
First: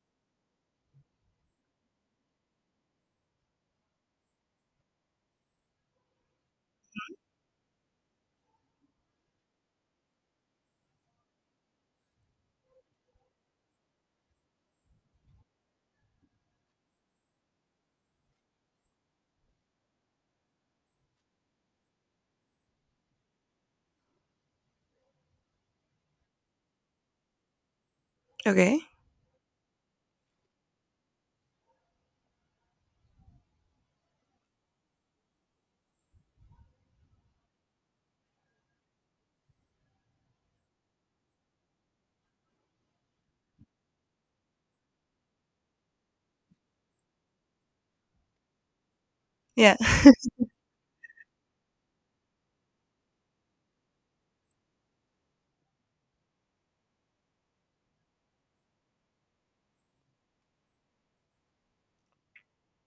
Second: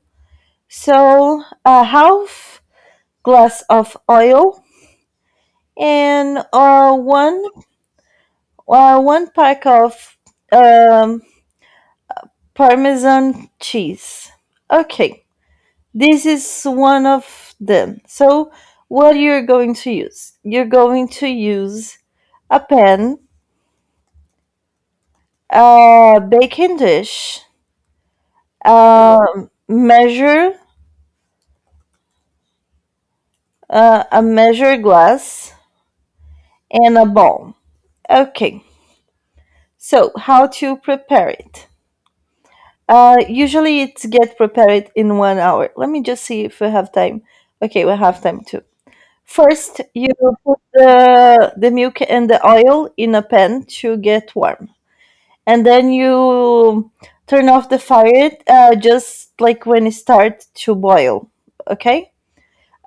Speaker 2: So, a half glass of oil and one pack of um, Parmesan cheese. Okay, this is one of them. So, what you're going to use? You're going to use a pan, a baking dish,
Speaker 1: Okay.
Speaker 2: a measure, a measure glass, and a bowl. Okay, so how to prepare it? Usually, it get prepared in 1 hour. Let me just see if we have time. Okay, we have time too.
Speaker 1: Yeah.
Speaker 2: First, you put the milk and the oil in a pan to get warm, and then you turn off the fire just like when it starts to boil. Okay.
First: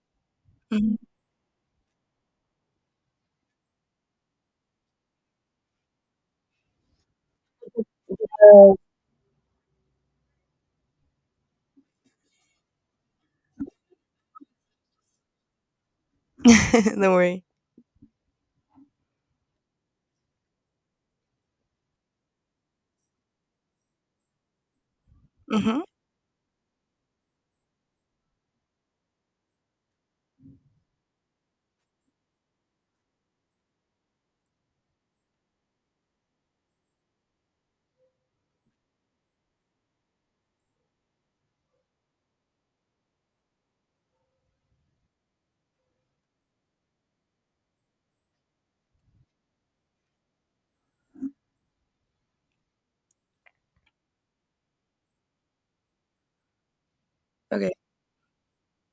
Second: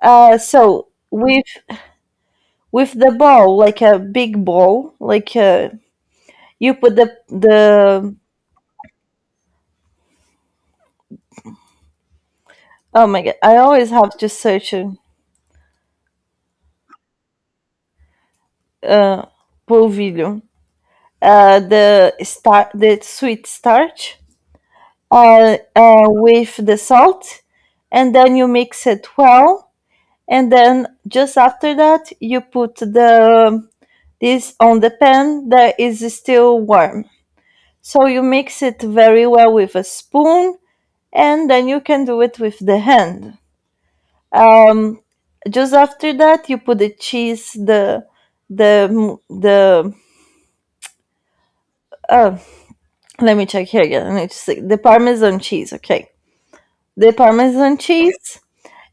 Speaker 2: So
Speaker 1: Mhm.
Speaker 2: with the bowl, like a big bowl, like you put the oh my god, I always have to search
Speaker 1: Don't worry.
Speaker 2: uh polvilho, the sweet starch
Speaker 1: Mhm.
Speaker 2: with the salt, and then you mix it well. And then just after that, you put the this on the pan that is still warm. So you mix it very well with a spoon, and then you can do it with the hand. Um, just after that, you put the cheese, the the. Uh, let me check here again. I need to see. The Parmesan cheese, okay. The
Speaker 1: Okay.
Speaker 2: Parmesan cheese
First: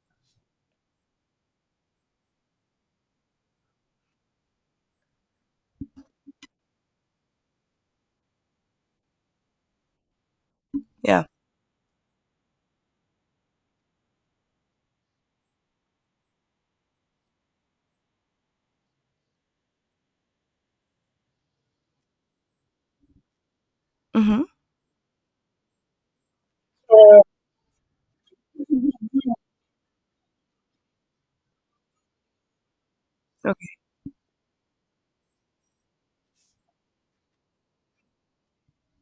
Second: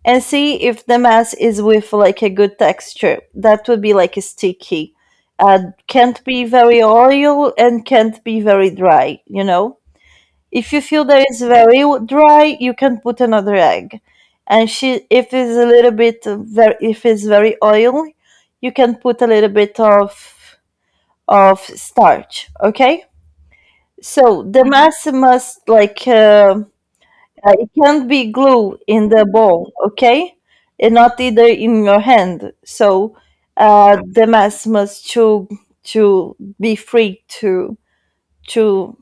Speaker 2: and see if the mess is with like a good texture. That would be like sticky. Can't be very oil and can't be very dry. You know, if you feel
Speaker 1: Yeah.
Speaker 2: that it's very dry, you can put another egg. And she, if it's a little bit very, if it's very oily, you can put a little bit of starch. Okay. So
Speaker 1: Mhm.
Speaker 2: the mass must like
Speaker 1: uh,
Speaker 2: it can't be glue in the bowl, okay? And not either in your hand. So
Speaker 1: Okay.
Speaker 2: the mass must to be free to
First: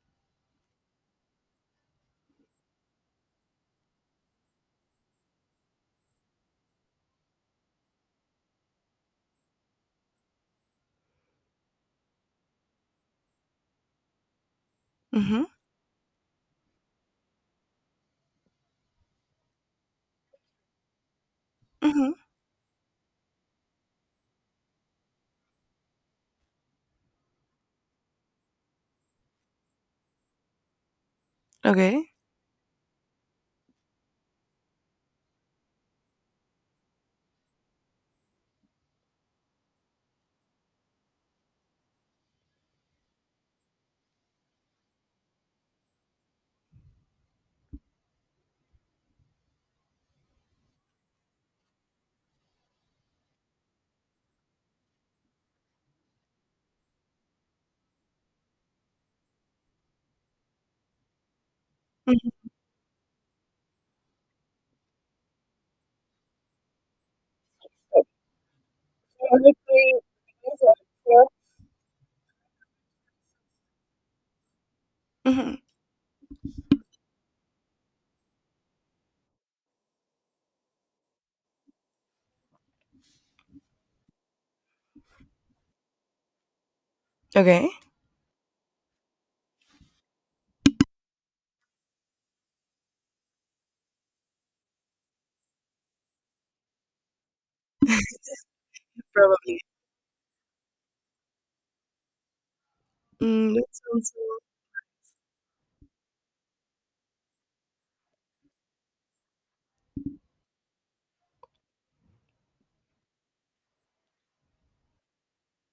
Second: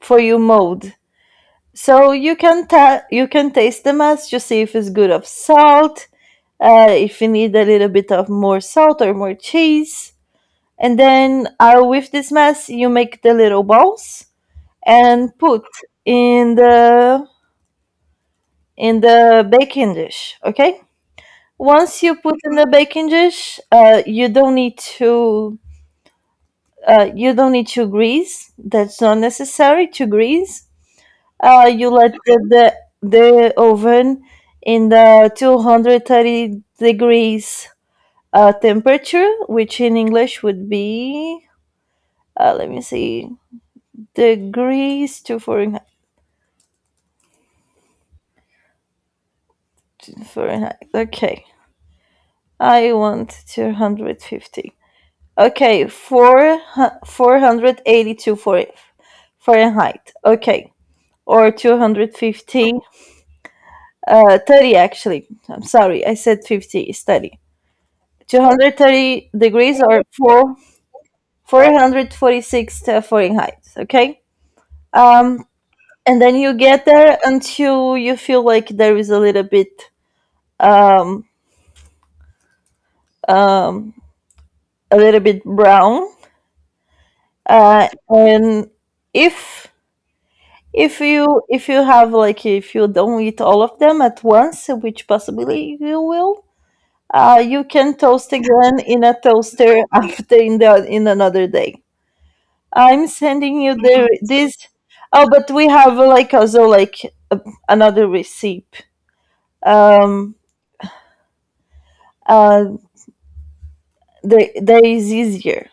Speaker 2: for you mold. So you can you can taste the mass to see if it's good of salt, if you need a little bit of more salt or more cheese. And then with this mass, you make the little balls and
Speaker 1: Mhm.
Speaker 2: put in the baking dish, okay? Once
Speaker 1: Mhm.
Speaker 2: you put in the baking dish, you don't need to you don't need to grease. That's not necessary to grease. You
Speaker 1: Okay.
Speaker 2: let the oven in the 230 degrees temperature, which in English would be let me see degrees to Fahrenheit. Fahrenheit. Okay, I want 250. Okay, four hundred eighty-two for Fahrenheit. Okay, or two hundred
Speaker 1: Mhm.
Speaker 2: fifty. 30 actually. I'm sorry, I said 50. It's 30. 230 degrees or four hundred forty-six Fahrenheit. Okay. Um,
Speaker 1: Mhm.
Speaker 2: and then you get there until you feel like there is um um a little bit brown.
Speaker 1: Okay.
Speaker 2: And if if you have like if you don't eat all of them at once, which possibly you will, you can toast again in a
Speaker 1: Probably.
Speaker 2: toaster after in the in another day. I'm
Speaker 1: Mm,
Speaker 2: sending
Speaker 1: that
Speaker 2: you
Speaker 1: sounds
Speaker 2: the
Speaker 1: so
Speaker 2: this. Oh, but we have like also like another recipe. Um, uh, there is easier.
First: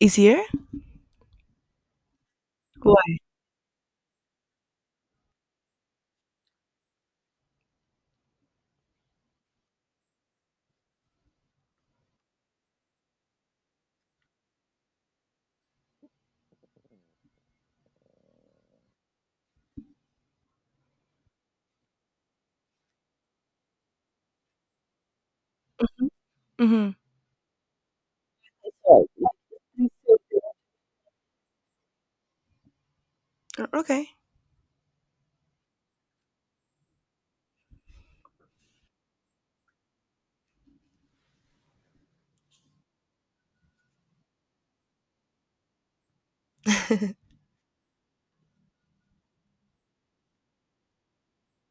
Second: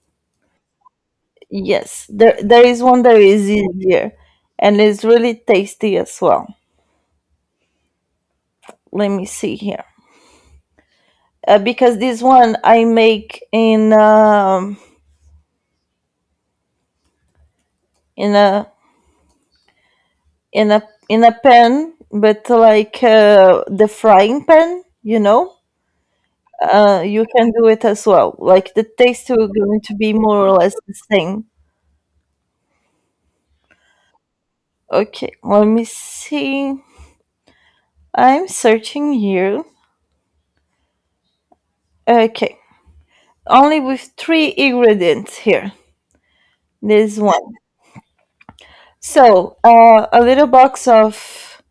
Speaker 1: easier.
Speaker 2: Yes, there is one that
Speaker 1: Why?
Speaker 2: is easier, and it's really tasty as well. Let me see here. Because this one I make in in a in a in a pan, but like the frying pan, you know.
Speaker 1: Mhm. Mhm.
Speaker 2: You can do it as well. Like the taste will going to be more or less the same.
Speaker 1: Okay.
Speaker 2: Okay, let me see. I'm searching here. Okay, only with three ingredients here. This one. So a little box of,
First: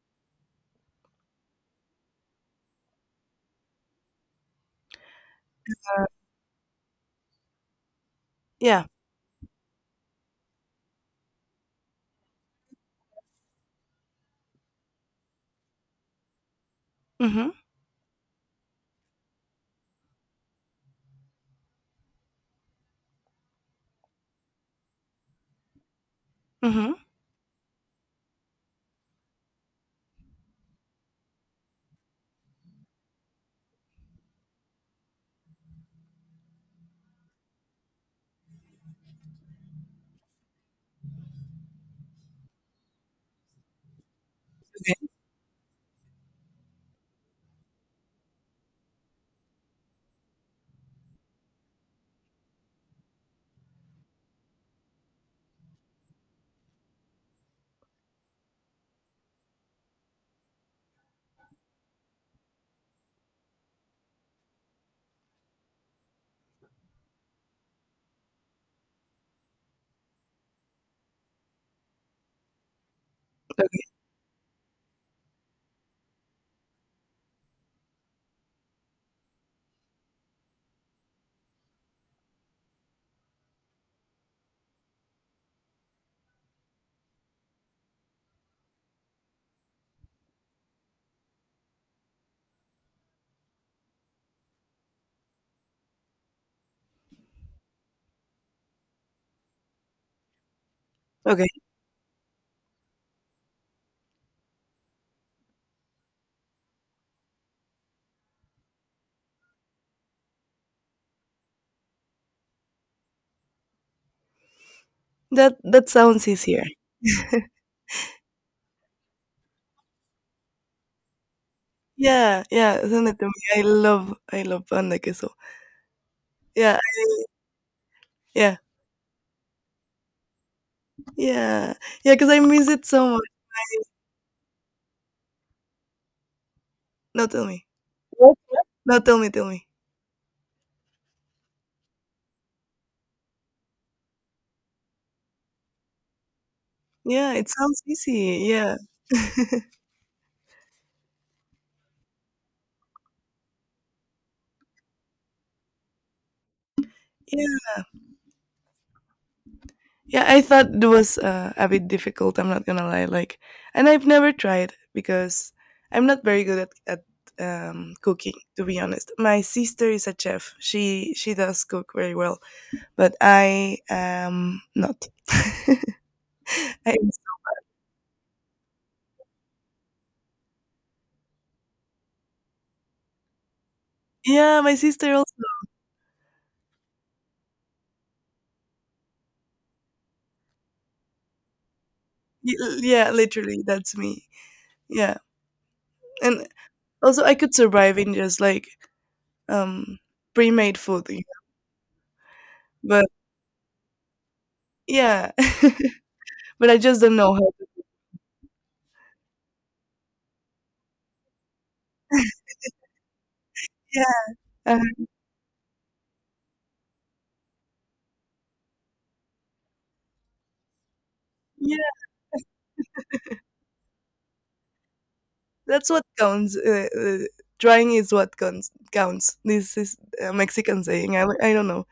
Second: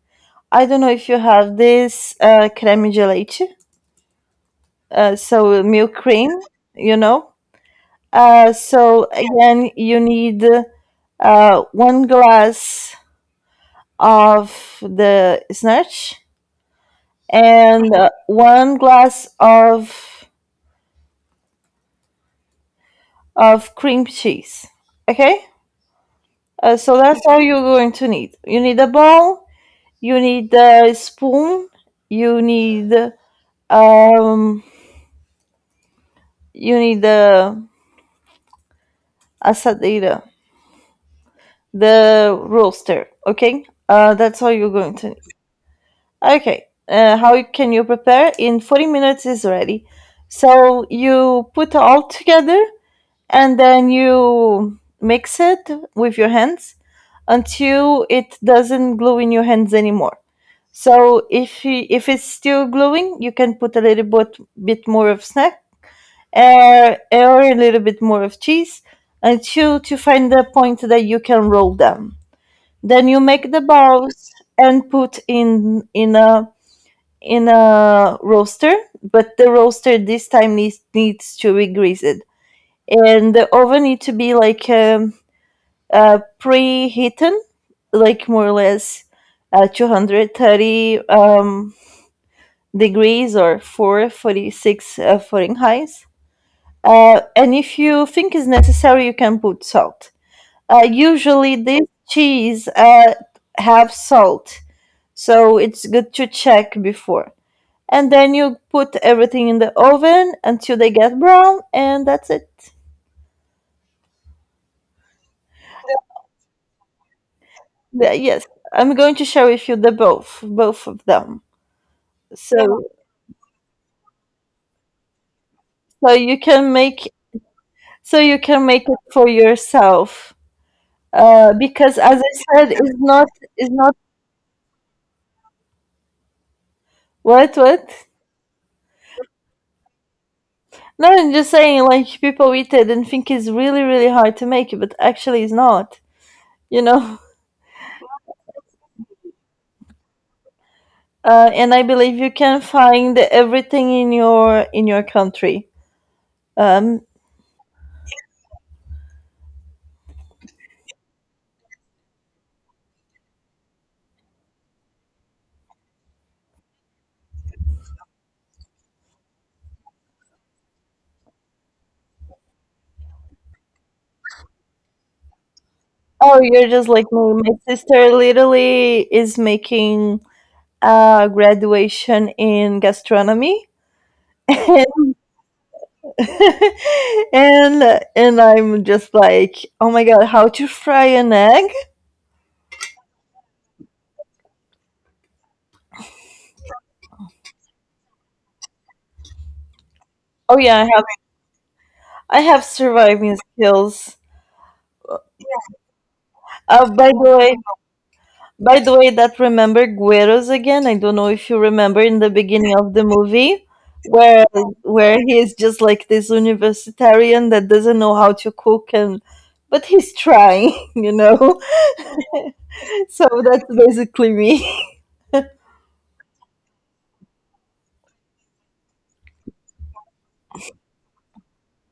Speaker 2: I don't know if you have this creme de leche. So milk cream, you know.
Speaker 1: Yeah.
Speaker 2: So again, you need one glass of the snatch
Speaker 1: Mhm.
Speaker 2: and one glass of cream cheese. Okay,
Speaker 1: Mhm.
Speaker 2: so that's all you're going to need. You need a bowl. You need a spoon. You need um. You need the asadera, the roaster. Okay, that's all you're
Speaker 1: Okay.
Speaker 2: going to need. Okay. How can you prepare? In 40 minutes is ready. So you put all together and then you mix it with your hands until it doesn't glue in your hands anymore. If it's still gluing, you can put a little bit, bit more of snack or a little bit more of cheese until to find the point that you can roll them. Then you make the balls and put in a roaster, but the roaster this time needs to be greased, and the oven need to be like preheated, like more or less 230 degrees or 446 Fahrenheit. And if you think is necessary, you can put salt.
Speaker 1: Okay.
Speaker 2: Usually, this cheese have salt, so it's good to check before, and then you put everything in the oven until they get brown, and that's it.
Speaker 1: That that sounds easier.
Speaker 2: Yes, I'm going to share with you both of them.
Speaker 1: Yeah. Yeah.
Speaker 2: So,
Speaker 1: Send it to me. I love pan de queso.
Speaker 2: so you can
Speaker 1: Yeah.
Speaker 2: make, so you
Speaker 1: Yeah.
Speaker 2: can make it for yourself.
Speaker 1: Yeah.
Speaker 2: Because
Speaker 1: Yeah.
Speaker 2: as
Speaker 1: Because
Speaker 2: I
Speaker 1: I miss
Speaker 2: said,
Speaker 1: it so much.
Speaker 2: it's not
Speaker 1: No, tell me.
Speaker 2: what?
Speaker 1: What? No, tell me. Tell me.
Speaker 2: No, I'm just saying, like people eat it and think it's really, really hard to make it, but actually, it's not. You know.
Speaker 1: Yeah. It sounds easy. Yeah.
Speaker 2: And I believe you can find everything in your country. Um,
Speaker 1: Yeah, yeah, I thought it was a bit difficult. I'm not gonna lie, like, and I've never tried because I'm not very good at cooking. To be honest, my sister is a chef. She does cook very well, but I am not.
Speaker 2: Oh, you're just
Speaker 1: I,
Speaker 2: like me. My sister literally is making a graduation in gastronomy.
Speaker 1: yeah, my
Speaker 2: and
Speaker 1: sister also.
Speaker 2: and I'm just like, oh my god, how to fry an egg?
Speaker 1: Yeah, literally, that's me. Yeah, and also I could survive in just like um
Speaker 2: Oh yeah,
Speaker 1: pre-made food, you know,
Speaker 2: I have
Speaker 1: but
Speaker 2: surviving skills.
Speaker 1: yeah, but I
Speaker 2: Uh,
Speaker 1: just
Speaker 2: by
Speaker 1: don't know
Speaker 2: the
Speaker 1: how.
Speaker 2: way, By the way, that remember Gueros again? I don't know if you remember in the beginning of the movie
Speaker 1: Yeah,
Speaker 2: where
Speaker 1: uh,
Speaker 2: where he is just like this universitarian that doesn't know how to cook and but he's trying, you know. So that's basically me.
Speaker 1: That's what counts. Trying is what counts. Counts. This is a Mexican saying. I don't know.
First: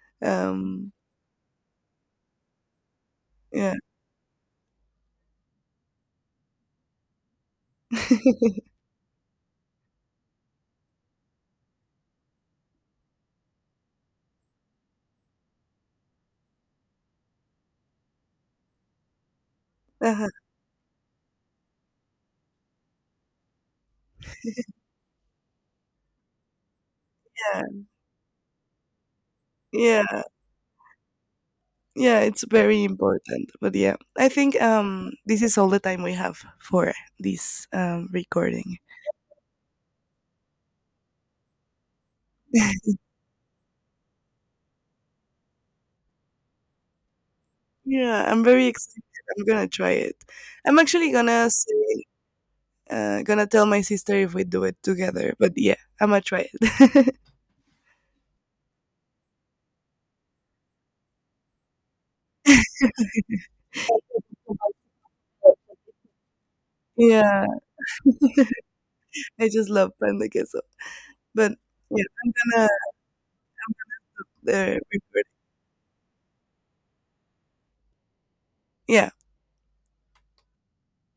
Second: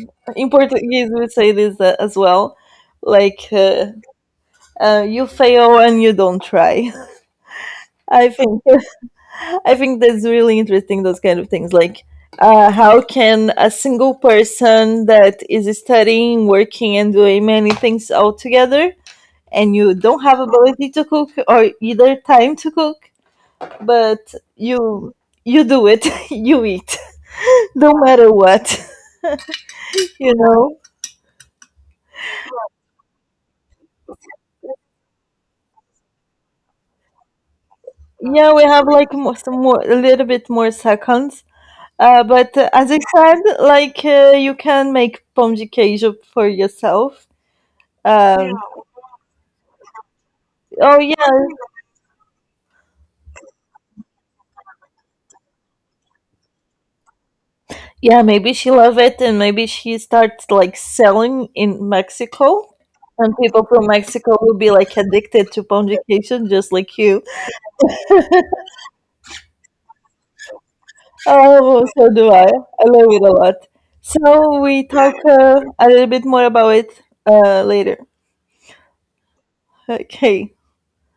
Speaker 2: In
Speaker 1: Um,
Speaker 2: Portuguese, we say this as well, like
Speaker 1: yeah.
Speaker 2: you fail and you don't try. I think I think that's really interesting. Those kind of things, like how can a single person that is studying, working, and doing many things all together, and you don't
Speaker 1: uh
Speaker 2: have ability to cook or either time to cook, but you do it, you eat,
Speaker 1: Yeah.
Speaker 2: no matter what,
Speaker 1: Yeah.
Speaker 2: you know.
Speaker 1: Yeah. It's very important. But yeah, I think this is all the time we have for this
Speaker 2: Yeah, we
Speaker 1: recording.
Speaker 2: have like more, some more, a little bit more seconds. But as I said, like you can make pão de queijo for yourself.
Speaker 1: Yeah, I'm
Speaker 2: Um,
Speaker 1: very excited. I'm gonna try it. I'm
Speaker 2: Oh
Speaker 1: actually
Speaker 2: yeah,
Speaker 1: gonna say, gonna tell my sister if we do it together. But yeah, I'm gonna try it.
Speaker 2: yeah, maybe she love it and maybe she starts like selling in Mexico. And people from Mexico will be like addicted to pondication just like you.
Speaker 1: Yeah, I just love pan de queso. But
Speaker 2: Oh,
Speaker 1: yeah,
Speaker 2: so do
Speaker 1: I'm
Speaker 2: I.
Speaker 1: gonna
Speaker 2: I love it a lot. So we talk
Speaker 1: report.
Speaker 2: a little bit more about it later.
Speaker 1: Yeah.
Speaker 2: Okay.